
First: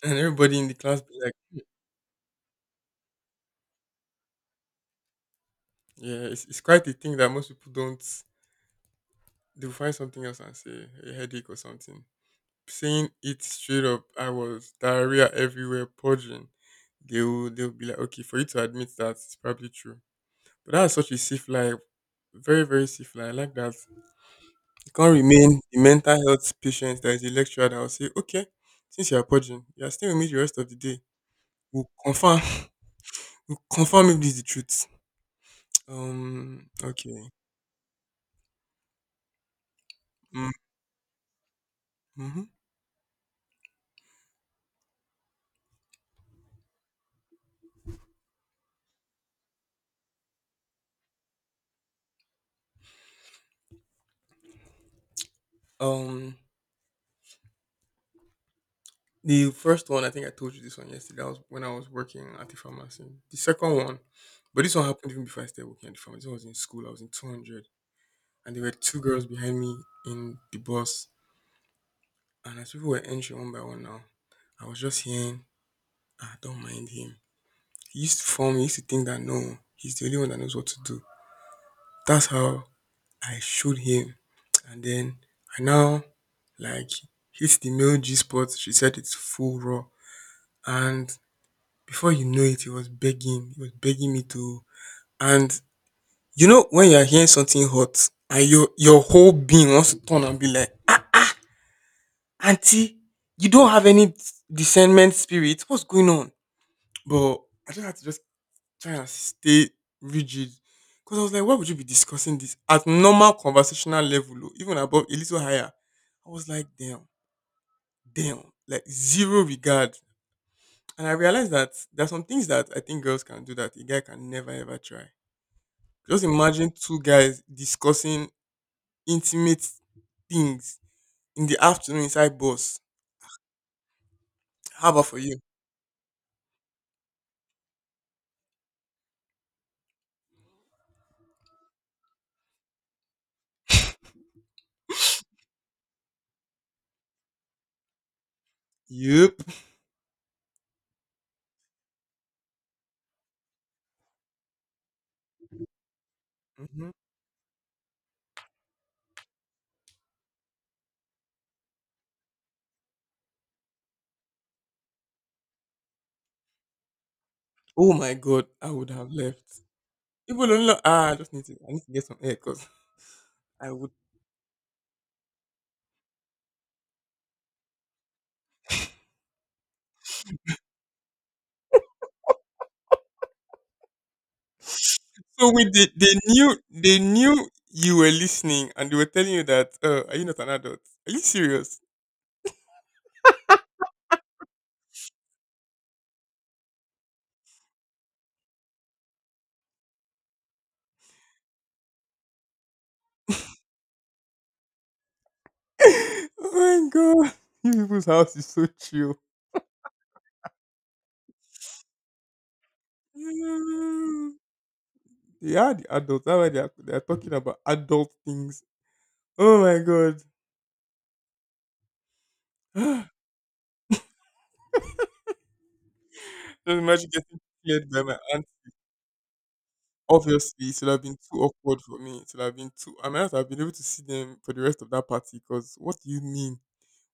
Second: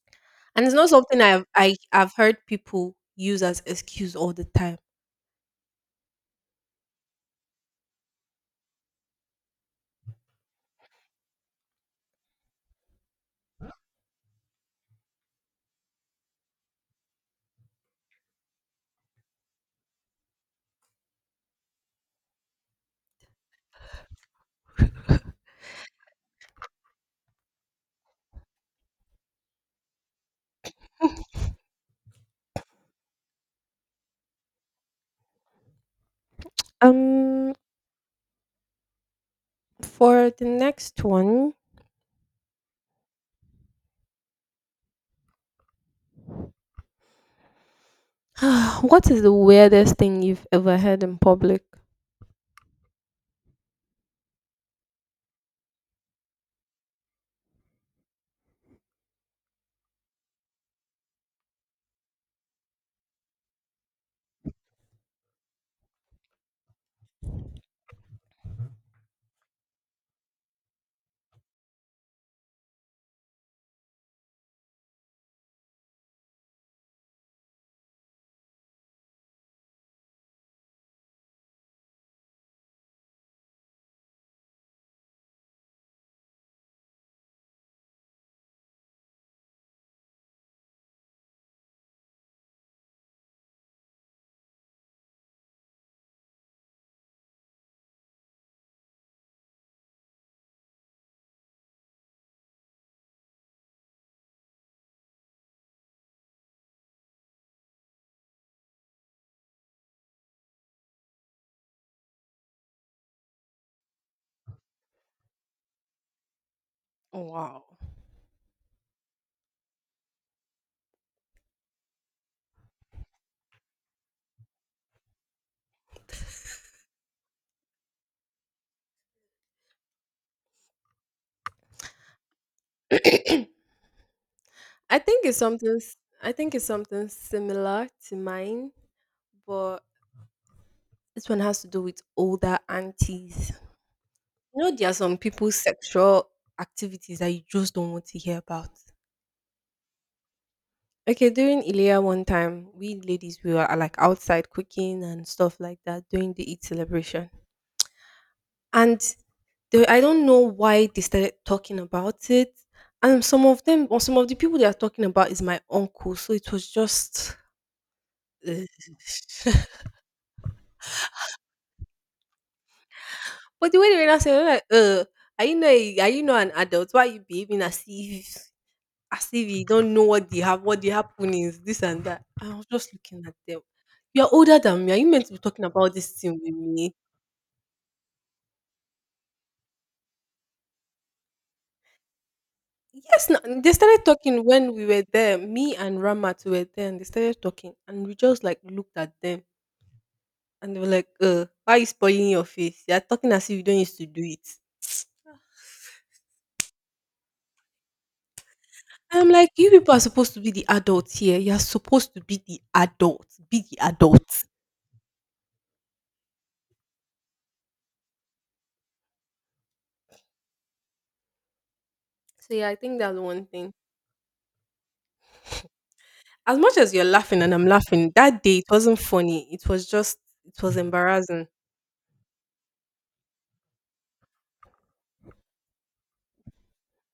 [SPEAKER 1] And everybody
[SPEAKER 2] And
[SPEAKER 1] in the
[SPEAKER 2] it's not
[SPEAKER 1] class be
[SPEAKER 2] something
[SPEAKER 1] like,
[SPEAKER 2] I've heard people use as excuse all the time.
[SPEAKER 1] yeah, it's quite a thing that most people don't. They'll find something else and say a headache or something. Saying it straight up, I was diarrhea everywhere, purging. They'll be like, okay, for you to admit that it's probably true. But that's such a safe lie. Very, very safe lie. I like that. You can't remain the mental health patient that is a lecturer that will say, okay, since you're purging, you're staying with me the rest of the day. We'll confirm, we'll confirm if this is the truth. Okay.
[SPEAKER 2] Um, For the
[SPEAKER 1] Mm.
[SPEAKER 2] next one,
[SPEAKER 1] Mm-hmm.
[SPEAKER 2] what is the weirdest thing you've ever heard in public?
[SPEAKER 1] Um, the first one, I think I told you this one yesterday. That was when I was working at the pharmacy. The second one, but this one happened even before I started working at the pharmacy. This one was in school. I was in 200. And there were two girls behind me in the bus. And as people were entering one by one now, I was just hearing, ah, don't mind him. He used to think that no, he's the only one that knows what to do. That's how I showed him. And then I now, like, hit the male G spot. She said it's full raw. And before you know it, he was begging. He was begging me to. And, when you're hearing something hot and your whole being wants to turn and be like, ah, ah, auntie, you don't have any discernment spirit. What's going on? But I just had to just try and stay rigid. Because I was like, why would you be discussing this at normal conversational level, oh, even above, a little higher? I was like, damn,
[SPEAKER 2] Wow.
[SPEAKER 1] damn, like zero regard. And I realized that there are some things that I think girls can do that a guy can never ever try. Just imagine two guys discussing intimate things in the afternoon inside bus.
[SPEAKER 2] I
[SPEAKER 1] How about for
[SPEAKER 2] think
[SPEAKER 1] you?
[SPEAKER 2] it's something. s- I think it's something similar to mine, but this one has to do with older aunties. You know, there are some people's sexual activities that you just don't want to hear about.
[SPEAKER 1] Yep.
[SPEAKER 2] Okay, during Ilia one time, we ladies we were like outside cooking and stuff like that during the Eid
[SPEAKER 1] hmm
[SPEAKER 2] celebration. And they I don't know why they started talking about it. And some of them or some of the people they are talking about is my uncle. So it was just
[SPEAKER 1] Oh my god,
[SPEAKER 2] ugh.
[SPEAKER 1] I would have left. People don't know. Ah, I just need to... I need to get some air because I
[SPEAKER 2] But the
[SPEAKER 1] would...
[SPEAKER 2] way they were now saying like, are you not an adult? Why are you behaving as if you don't know what the happening is, this and that. I was just looking at them. You're older than me. Are you meant to be
[SPEAKER 1] So
[SPEAKER 2] talking
[SPEAKER 1] with the...
[SPEAKER 2] about this
[SPEAKER 1] they
[SPEAKER 2] thing
[SPEAKER 1] knew
[SPEAKER 2] with me?
[SPEAKER 1] they knew you were listening, and they were telling you that, are you not an adult? Are you serious?
[SPEAKER 2] Yes, they started talking when we were there. Me and Ramat were there, and they started talking, and we just like looked at them. And they were like, why are you spoiling your face? You're talking as if you don't used to do it.
[SPEAKER 1] Oh my god. You people's house is so chill.
[SPEAKER 2] And I'm like, you people are supposed to be the adults here. You're supposed to be the adult. Be the
[SPEAKER 1] Yeah.
[SPEAKER 2] adult.
[SPEAKER 1] They are the adults. That's why they are talking about adult things. Oh my god.
[SPEAKER 2] So yeah, I think that's one thing. As
[SPEAKER 1] Just
[SPEAKER 2] much as you're
[SPEAKER 1] imagine getting
[SPEAKER 2] laughing and I'm
[SPEAKER 1] cleared by
[SPEAKER 2] laughing,
[SPEAKER 1] my
[SPEAKER 2] that
[SPEAKER 1] aunt.
[SPEAKER 2] day it wasn't funny. It was just, it
[SPEAKER 1] Obviously, it
[SPEAKER 2] was
[SPEAKER 1] would have been too
[SPEAKER 2] embarrassing.
[SPEAKER 1] awkward for me. It would have been too... I might not have been able to see them for the rest of that party because what do you mean?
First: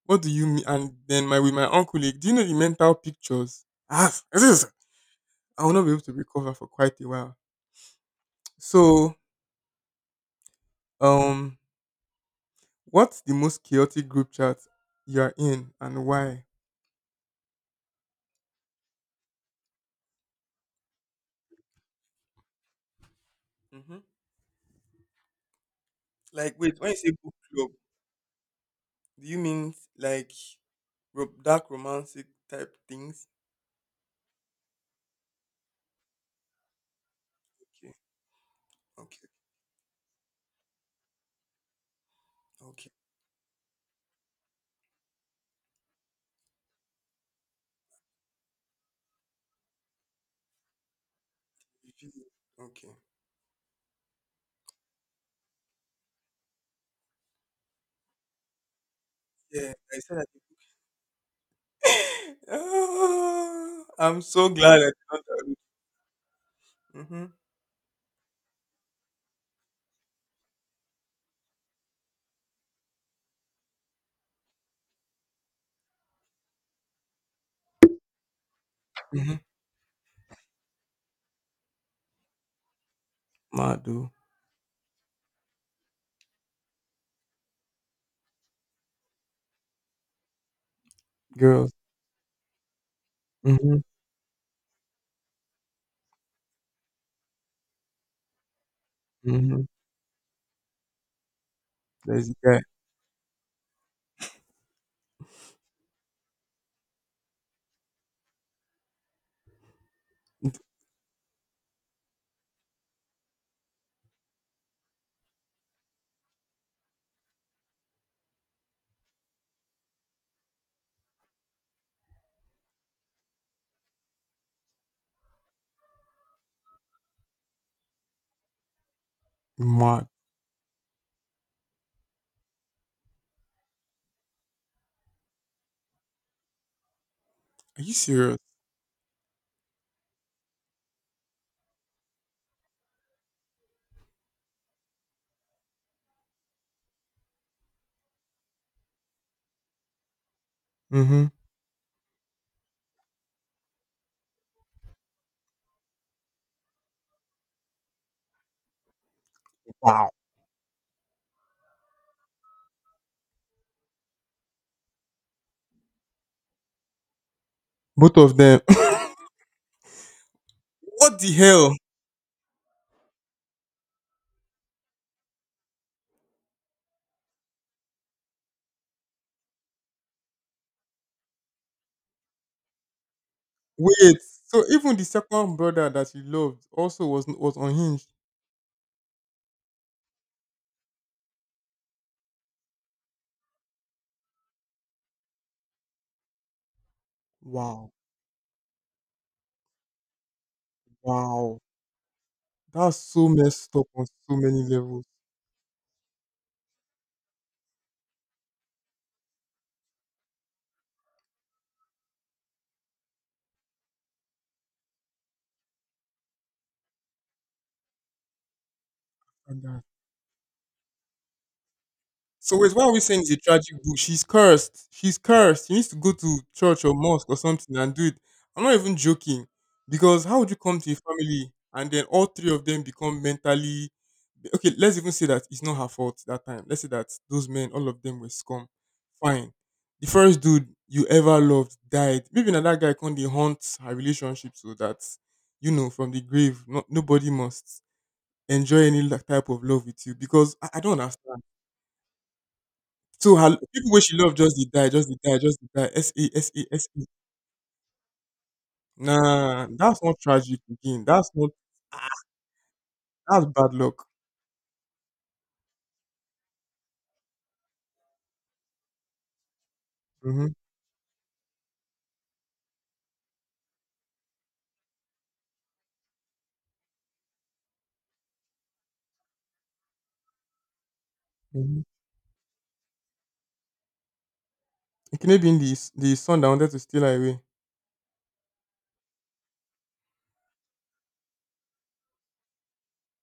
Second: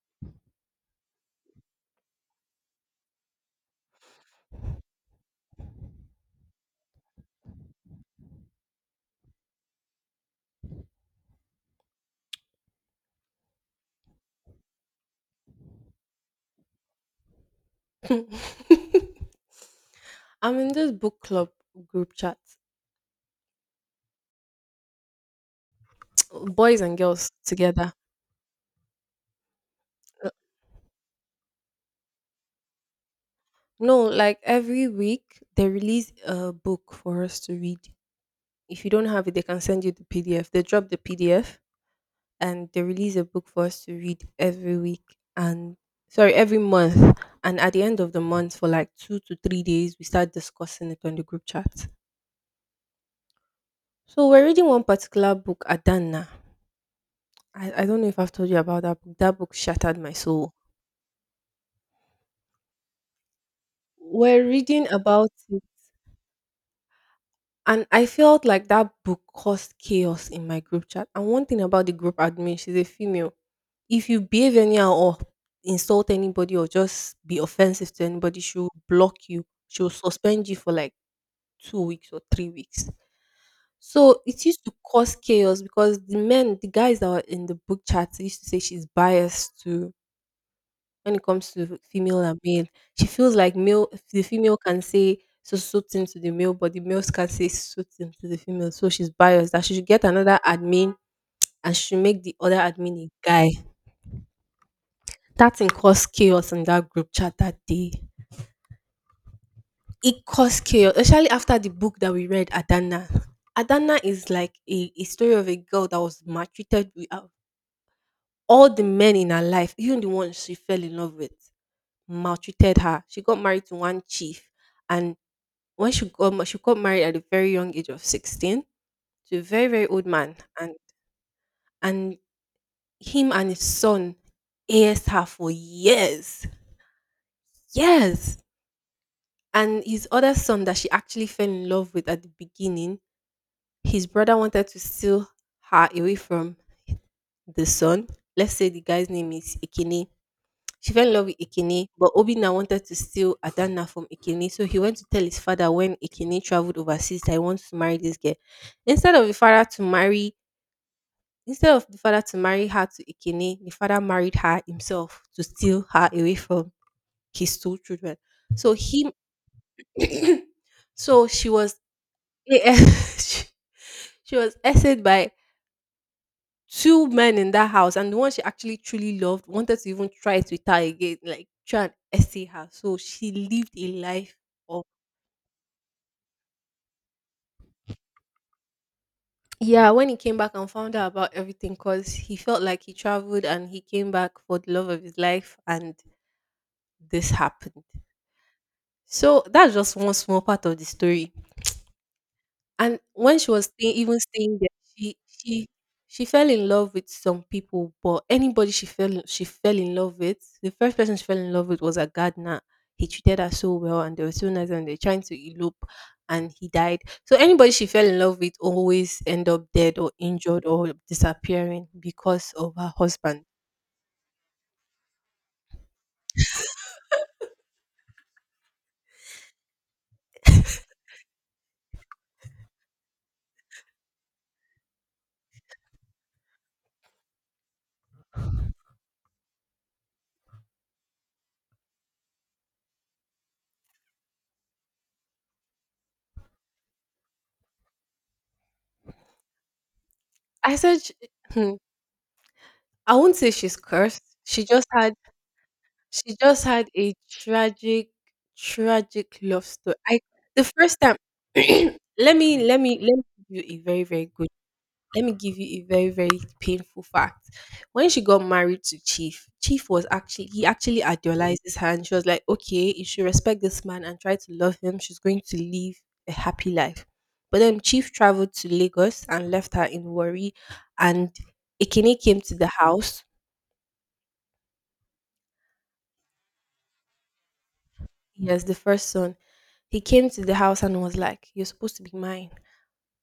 [SPEAKER 1] What do you mean? And then, my with my uncle, like, do you know the mental pictures? Ah, I will not be able to recover for quite a while. So, um, what's the most chaotic group chat you are in and why?
[SPEAKER 2] I'm in this book club group chat,
[SPEAKER 1] hmm Like, wait,
[SPEAKER 2] boys
[SPEAKER 1] when you
[SPEAKER 2] and
[SPEAKER 1] say
[SPEAKER 2] girls
[SPEAKER 1] book club,
[SPEAKER 2] together.
[SPEAKER 1] do you mean like dark romantic type things?
[SPEAKER 2] No, like every week they release a book for us to read.
[SPEAKER 1] Okay,
[SPEAKER 2] If you don't have
[SPEAKER 1] okay,
[SPEAKER 2] it, they can send you the PDF. They drop the PDF and they
[SPEAKER 1] okay,
[SPEAKER 2] release a book for us to read every week and sorry, every month. And at the end of the month, for like 2 to 3 days, we start discussing it on the group chat.
[SPEAKER 1] okay.
[SPEAKER 2] So we're reading one particular book, Adana. I don't know if I've told you about that book. That book
[SPEAKER 1] Yeah,
[SPEAKER 2] shattered
[SPEAKER 1] I
[SPEAKER 2] my
[SPEAKER 1] said that.
[SPEAKER 2] soul.
[SPEAKER 1] Ah, I'm
[SPEAKER 2] We're
[SPEAKER 1] so glad I
[SPEAKER 2] reading
[SPEAKER 1] did
[SPEAKER 2] about
[SPEAKER 1] not.
[SPEAKER 2] it.
[SPEAKER 1] Mm-hmm.
[SPEAKER 2] And I felt like that book caused chaos in my group chat. And one thing about the group admin, she's a female. If you behave anyhow or insult anybody or just be offensive to anybody, she'll block
[SPEAKER 1] Mm-hmm.
[SPEAKER 2] you. She'll suspend you for like 2 weeks or 3 weeks.
[SPEAKER 1] Mad, though.
[SPEAKER 2] So it used to cause chaos because the men, the guys that were in the book chat used to say she's biased to when it comes
[SPEAKER 1] Girls.
[SPEAKER 2] to female and male. She feels like
[SPEAKER 1] Mm-hmm.
[SPEAKER 2] male the female can say so thing to the male, but the males can say so thing to the female. So she's biased that
[SPEAKER 1] Mhm.
[SPEAKER 2] she should get another admin and she should make
[SPEAKER 1] There's a
[SPEAKER 2] the other
[SPEAKER 1] guy,
[SPEAKER 2] admin a guy. That thing caused chaos in that group chat that day. It caused chaos, especially after the book that we read, Adana. Adana is like a story of a girl that was maltreated with all the men in her life, even the ones she fell in love with, maltreated her. She got married to one chief, and when she got ma- she got married at a very young age of 16 to a very very old
[SPEAKER 1] Mark.
[SPEAKER 2] man, and and him and his son, AS her for years,
[SPEAKER 1] Are you serious?
[SPEAKER 2] years. And his other son that she actually fell in love with at the beginning, his brother wanted to steal her away from the son. Let's say the guy's name is Ikene. She fell in love
[SPEAKER 1] Mhm.
[SPEAKER 2] with Ikene, but Obina wanted to steal Adana from Ikene. So he went to tell his father when Ikene traveled overseas that he wants to marry this girl. Instead of the father to
[SPEAKER 1] Wow.
[SPEAKER 2] marry instead of the father to marry her to Ikene, the father married her himself to steal her away from his two
[SPEAKER 1] Both
[SPEAKER 2] children.
[SPEAKER 1] of them.
[SPEAKER 2] So he,
[SPEAKER 1] What
[SPEAKER 2] so
[SPEAKER 1] the
[SPEAKER 2] she was
[SPEAKER 1] hell?
[SPEAKER 2] Yeah, she, she was essayed by two men in that house, and the one she actually truly loved wanted to even try it with her again, like try and essay her. So she lived a
[SPEAKER 1] Wait.
[SPEAKER 2] life
[SPEAKER 1] So
[SPEAKER 2] of.
[SPEAKER 1] even the second brother that he loved also was unhinged.
[SPEAKER 2] Yeah. When he came back and found out about everything, because he felt like he traveled and he came back for the love of his life, and this happened.
[SPEAKER 1] Wow.
[SPEAKER 2] So that's just one small part of the story.
[SPEAKER 1] Wow. That's
[SPEAKER 2] And
[SPEAKER 1] so
[SPEAKER 2] when she was
[SPEAKER 1] messed up
[SPEAKER 2] staying
[SPEAKER 1] on
[SPEAKER 2] even
[SPEAKER 1] so
[SPEAKER 2] staying
[SPEAKER 1] many
[SPEAKER 2] there,
[SPEAKER 1] levels.
[SPEAKER 2] she she she fell in love with some people, but anybody she fell in love with, the first person she fell in love with was a gardener. He treated her so well, and they were so nice, and they're trying to elope, and he died. So anybody she fell in love with always end
[SPEAKER 1] And
[SPEAKER 2] up
[SPEAKER 1] that-
[SPEAKER 2] dead or injured or disappearing because
[SPEAKER 1] So wait,
[SPEAKER 2] of
[SPEAKER 1] why are
[SPEAKER 2] her
[SPEAKER 1] we saying it's a
[SPEAKER 2] husband.
[SPEAKER 1] tragic book? She's cursed. She's cursed. She needs to go to church or mosque or something and do it. I'm not even joking. Because how would you come to a family and then all three of them become mentally... Okay, let's even say that it's not her fault that time. Let's say that those men, all of them were scum. Fine. The first dude you ever loved died. Maybe now that guy can not haunt her relationship so that, from the grave, no, nobody must enjoy any type of love with you, because I,
[SPEAKER 2] I
[SPEAKER 1] I don't
[SPEAKER 2] said, she-
[SPEAKER 1] understand.
[SPEAKER 2] hmm, I
[SPEAKER 1] So
[SPEAKER 2] won't say she's
[SPEAKER 1] people where she
[SPEAKER 2] cursed.
[SPEAKER 1] loved just did die, just did die, just did die. S A
[SPEAKER 2] She
[SPEAKER 1] S
[SPEAKER 2] just
[SPEAKER 1] A S
[SPEAKER 2] had
[SPEAKER 1] A.
[SPEAKER 2] a tragic, tragic
[SPEAKER 1] Nah,
[SPEAKER 2] love story.
[SPEAKER 1] that's not
[SPEAKER 2] I
[SPEAKER 1] tragic
[SPEAKER 2] the first
[SPEAKER 1] again.
[SPEAKER 2] time
[SPEAKER 1] That's not. Ah,
[SPEAKER 2] Let me
[SPEAKER 1] that's bad luck.
[SPEAKER 2] give you a very, very painful fact. When she got married to Chief, Chief was actually
[SPEAKER 1] Mm-hmm.
[SPEAKER 2] he actually idolizes her and she was like, okay, you should respect this man and try to love him. She's going to live a happy life. But then Chief traveled to Lagos and left her in worry and
[SPEAKER 1] Mm-hmm.
[SPEAKER 2] Ekene came to the house.
[SPEAKER 1] It can be in the son that wanted to steal her away.
[SPEAKER 2] Yes, the first son. He came to the house and was like, you're supposed to be mine.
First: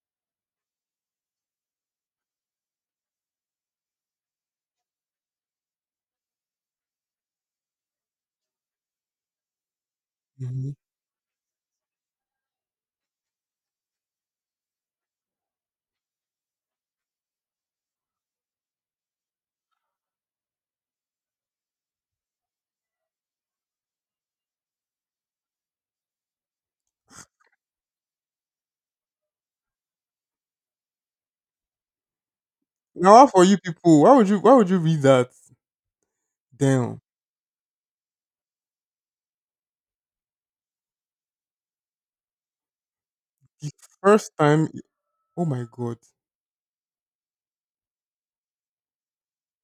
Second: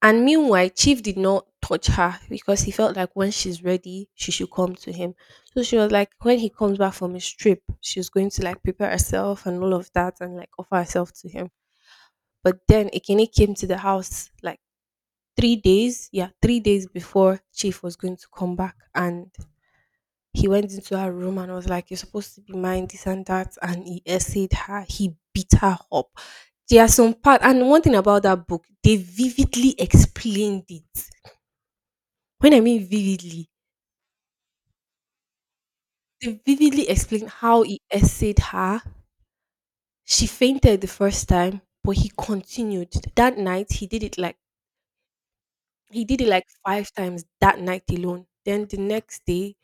[SPEAKER 2] And meanwhile, Chief did not touch her because he felt like when she's ready, she should come to him. So she was like, when he comes back from his trip, she's going to like prepare herself and all of that and like
[SPEAKER 1] Mm-hmm.
[SPEAKER 2] offer herself to him. But then Ekene came to the house like 3 days, yeah, 3 days before Chief was going to come back. And he went into her room and was like, you're supposed to be mine, this and that. And he essayed her, he beat her up. There are some part, and one thing about that book, they vividly explained it. When I mean
[SPEAKER 1] Now, how for
[SPEAKER 2] vividly,
[SPEAKER 1] you people? Why would you? Why would you read that?
[SPEAKER 2] they vividly
[SPEAKER 1] Damn.
[SPEAKER 2] explained how he essayed her. She fainted the first time, but he continued. That night,
[SPEAKER 1] The first time. Oh my god.
[SPEAKER 2] he did it like 5 times that night alone. Then the next day,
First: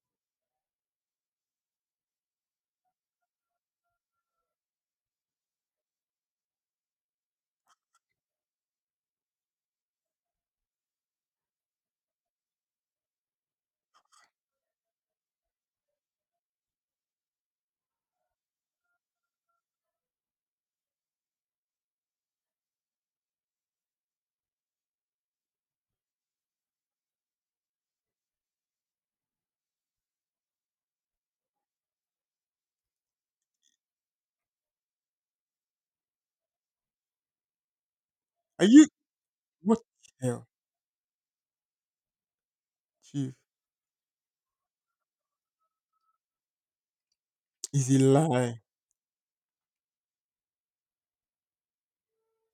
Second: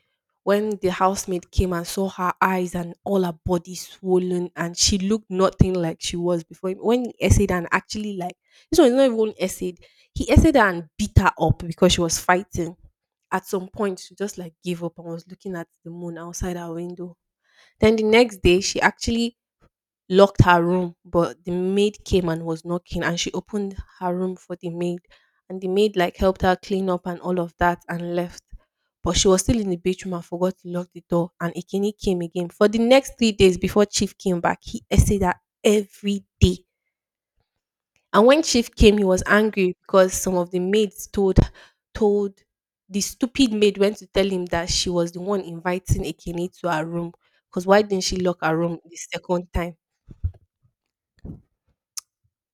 [SPEAKER 2] when the housemaid came and saw her eyes and all her body swollen and she looked nothing like she was before. When he essayed, and actually, like, this one is not even essayed. He essayed her and beat her up because she was fighting. At some point, she just like gave up and was looking at the moon outside her window. Then the next day, she actually locked her room, but the maid came and was knocking and she opened her room for the maid and the maid like helped her clean up and all of that and left. But she was still in the bedroom and forgot to lock the door and Ikini came again. For the next 3 days before Chief came back, he essayed her every day. And when
[SPEAKER 1] Are
[SPEAKER 2] Chief
[SPEAKER 1] you?
[SPEAKER 2] came, he was angry
[SPEAKER 1] What
[SPEAKER 2] because
[SPEAKER 1] the
[SPEAKER 2] some
[SPEAKER 1] hell,
[SPEAKER 2] of the maids told told the
[SPEAKER 1] Chief?
[SPEAKER 2] stupid maid went to tell him that she was the one inviting Ikini to her room. Because why
[SPEAKER 1] Is a
[SPEAKER 2] didn't she lock her
[SPEAKER 1] lie.
[SPEAKER 2] room the second time?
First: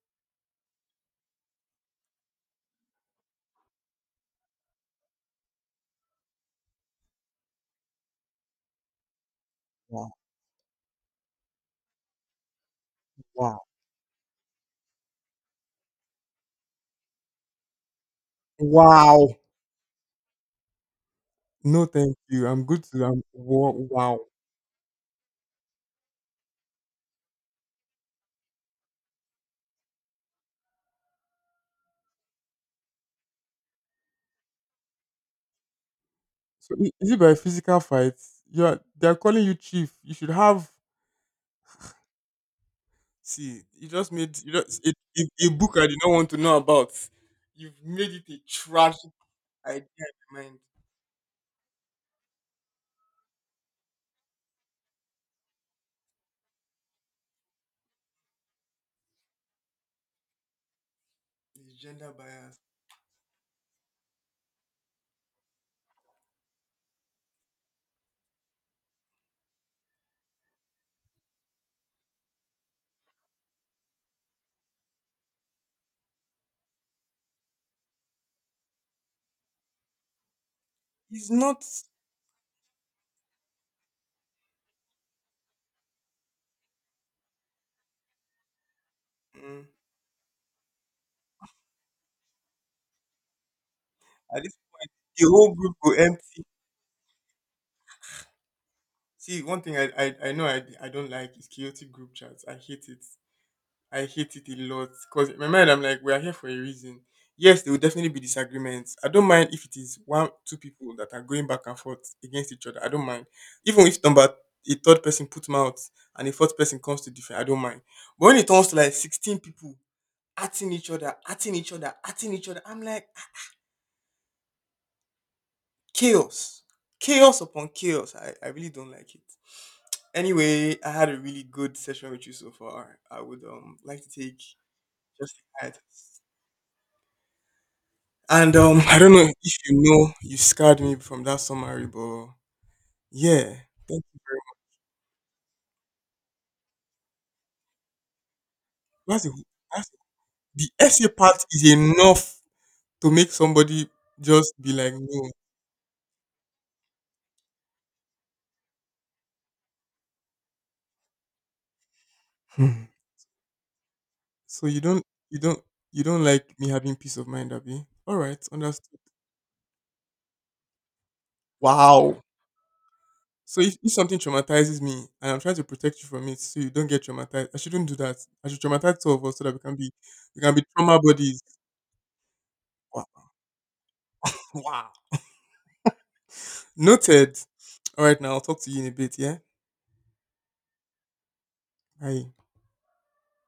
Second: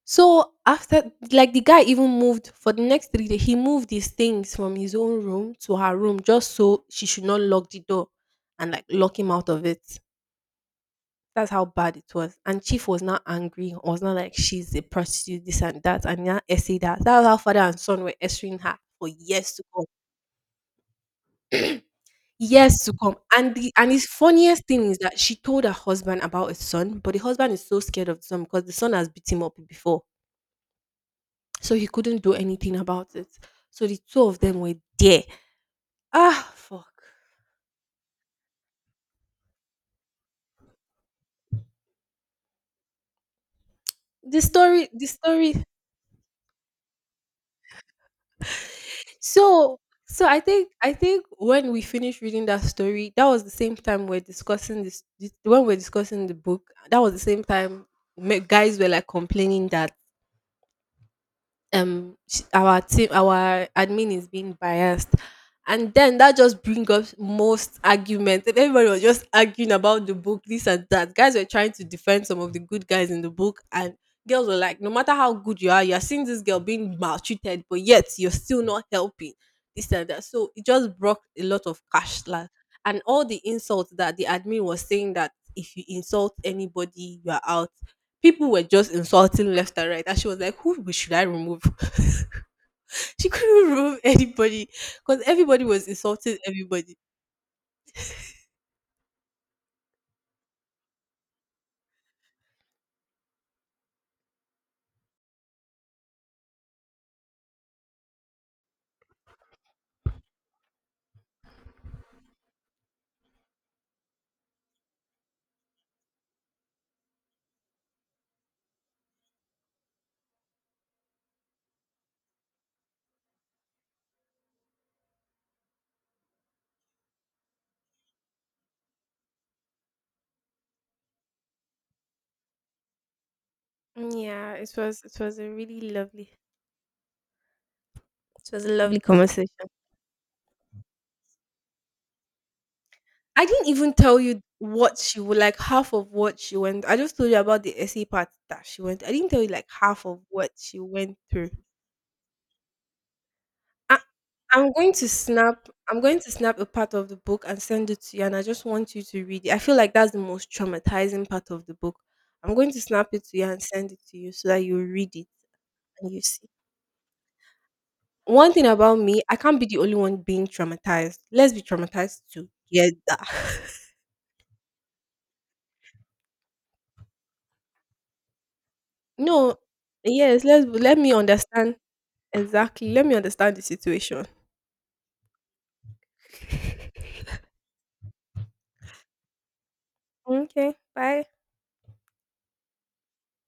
[SPEAKER 2] So after like the guy even moved for the next 3 days, he moved his things from his own room to her room just so she should not lock the door and like lock him out of it.
[SPEAKER 1] Wow.
[SPEAKER 2] That's how bad it was. And Chief was not
[SPEAKER 1] Wow.
[SPEAKER 2] angry, was not like she's a prostitute, this and that, and not essay that. That's how father and son were essaying her for
[SPEAKER 1] Wow.
[SPEAKER 2] years to come.
[SPEAKER 1] No, thank you. I'm
[SPEAKER 2] Years
[SPEAKER 1] good
[SPEAKER 2] to
[SPEAKER 1] to.
[SPEAKER 2] come.
[SPEAKER 1] I'm
[SPEAKER 2] And
[SPEAKER 1] wow.
[SPEAKER 2] the and his
[SPEAKER 1] Wow.
[SPEAKER 2] funniest thing is that she told her husband about his son, but the husband is so scared of the son because the son has beat him up before. So he couldn't do anything about it. So the two of them were there. Ah,
[SPEAKER 1] So
[SPEAKER 2] fuck.
[SPEAKER 1] is it by physical fights? You are. They are calling you Chief. You should have. See, you just made
[SPEAKER 2] The
[SPEAKER 1] you just,
[SPEAKER 2] story,
[SPEAKER 1] a,
[SPEAKER 2] the
[SPEAKER 1] a, a
[SPEAKER 2] story.
[SPEAKER 1] book I did not want to know about. You've made it a tragic
[SPEAKER 2] So,
[SPEAKER 1] idea
[SPEAKER 2] so,
[SPEAKER 1] in
[SPEAKER 2] I
[SPEAKER 1] my mind.
[SPEAKER 2] think, I think when we finished reading that story, that was the same time we're discussing this. When we're discussing the book, that was the same time guys were like complaining that
[SPEAKER 1] It's gender bias.
[SPEAKER 2] our admin is being biased, and then that just brings up most arguments and everybody was just arguing about the book this and that, guys were trying to defend some of the good guys in the book and girls were like, no matter how good you are, you're seeing this girl being maltreated but yet you're still not helping, this and that, so it just brought
[SPEAKER 1] It's
[SPEAKER 2] a lot
[SPEAKER 1] not.
[SPEAKER 2] of clash. And all the insults that the admin was saying that if you insult anybody you are out, people were just insulting
[SPEAKER 1] Mm.
[SPEAKER 2] left and right, and she was like, "Who should I remove?" She couldn't remove
[SPEAKER 1] I,
[SPEAKER 2] anybody
[SPEAKER 1] the
[SPEAKER 2] because
[SPEAKER 1] whole
[SPEAKER 2] everybody
[SPEAKER 1] group
[SPEAKER 2] was
[SPEAKER 1] go
[SPEAKER 2] insulting
[SPEAKER 1] empty.
[SPEAKER 2] everybody.
[SPEAKER 1] See, one thing I know I don't like is chaotic group chats. I hate it. I hate it a lot because in my mind I'm like we are here for a reason. Yes, there will definitely be disagreements. I don't mind if it is one two people that are going back and forth against each other. I don't mind. Even if number a third person puts mouth and a fourth person comes to defend, I don't mind. But when it comes to like 16 people atting each other, atting each other, atting each other, I'm like, "Ah, chaos, chaos upon chaos." I really don't like it. Anyway, I had a really good session with you so far. I would like to take
[SPEAKER 2] Yeah, it was
[SPEAKER 1] just a minute. And
[SPEAKER 2] a
[SPEAKER 1] I
[SPEAKER 2] lovely
[SPEAKER 1] don't know
[SPEAKER 2] conversation.
[SPEAKER 1] if you know you scarred me from that summary, but yeah.
[SPEAKER 2] I didn't even
[SPEAKER 1] Thank
[SPEAKER 2] tell
[SPEAKER 1] you.
[SPEAKER 2] you what she would like half of what she went. I just told you about the essay part that she went. I
[SPEAKER 1] That's, a,
[SPEAKER 2] didn't tell you like
[SPEAKER 1] that's
[SPEAKER 2] half of what
[SPEAKER 1] the
[SPEAKER 2] she
[SPEAKER 1] essay
[SPEAKER 2] went
[SPEAKER 1] part
[SPEAKER 2] through.
[SPEAKER 1] is enough to make somebody
[SPEAKER 2] I
[SPEAKER 1] just
[SPEAKER 2] I'm
[SPEAKER 1] be
[SPEAKER 2] going
[SPEAKER 1] like
[SPEAKER 2] to
[SPEAKER 1] no.
[SPEAKER 2] snap I'm going to snap a part of the book and send it to you, and I just want you to read it. I feel like that's the most traumatizing part of the book. I'm going to
[SPEAKER 1] Hmm.
[SPEAKER 2] snap it to you and send it to you so
[SPEAKER 1] So
[SPEAKER 2] that you read it
[SPEAKER 1] you don't you
[SPEAKER 2] and you
[SPEAKER 1] don't
[SPEAKER 2] see.
[SPEAKER 1] like me having peace of mind, Abby? All right,
[SPEAKER 2] One thing
[SPEAKER 1] understood.
[SPEAKER 2] about me, I can't be the only one being traumatized. Let's be
[SPEAKER 1] Wow.
[SPEAKER 2] traumatized together.
[SPEAKER 1] So if something traumatizes me and I'm trying to protect you from it so you don't get traumatized, I shouldn't do that. I should traumatize two of us so that
[SPEAKER 2] No,
[SPEAKER 1] we can be we
[SPEAKER 2] yes,
[SPEAKER 1] can be
[SPEAKER 2] let
[SPEAKER 1] trauma
[SPEAKER 2] me
[SPEAKER 1] bodies.
[SPEAKER 2] understand exactly. Let me
[SPEAKER 1] Wow.
[SPEAKER 2] understand the situation.
[SPEAKER 1] Wow. Noted. All right now, I'll talk to you in a bit, yeah?
[SPEAKER 2] Okay, bye.
[SPEAKER 1] Bye.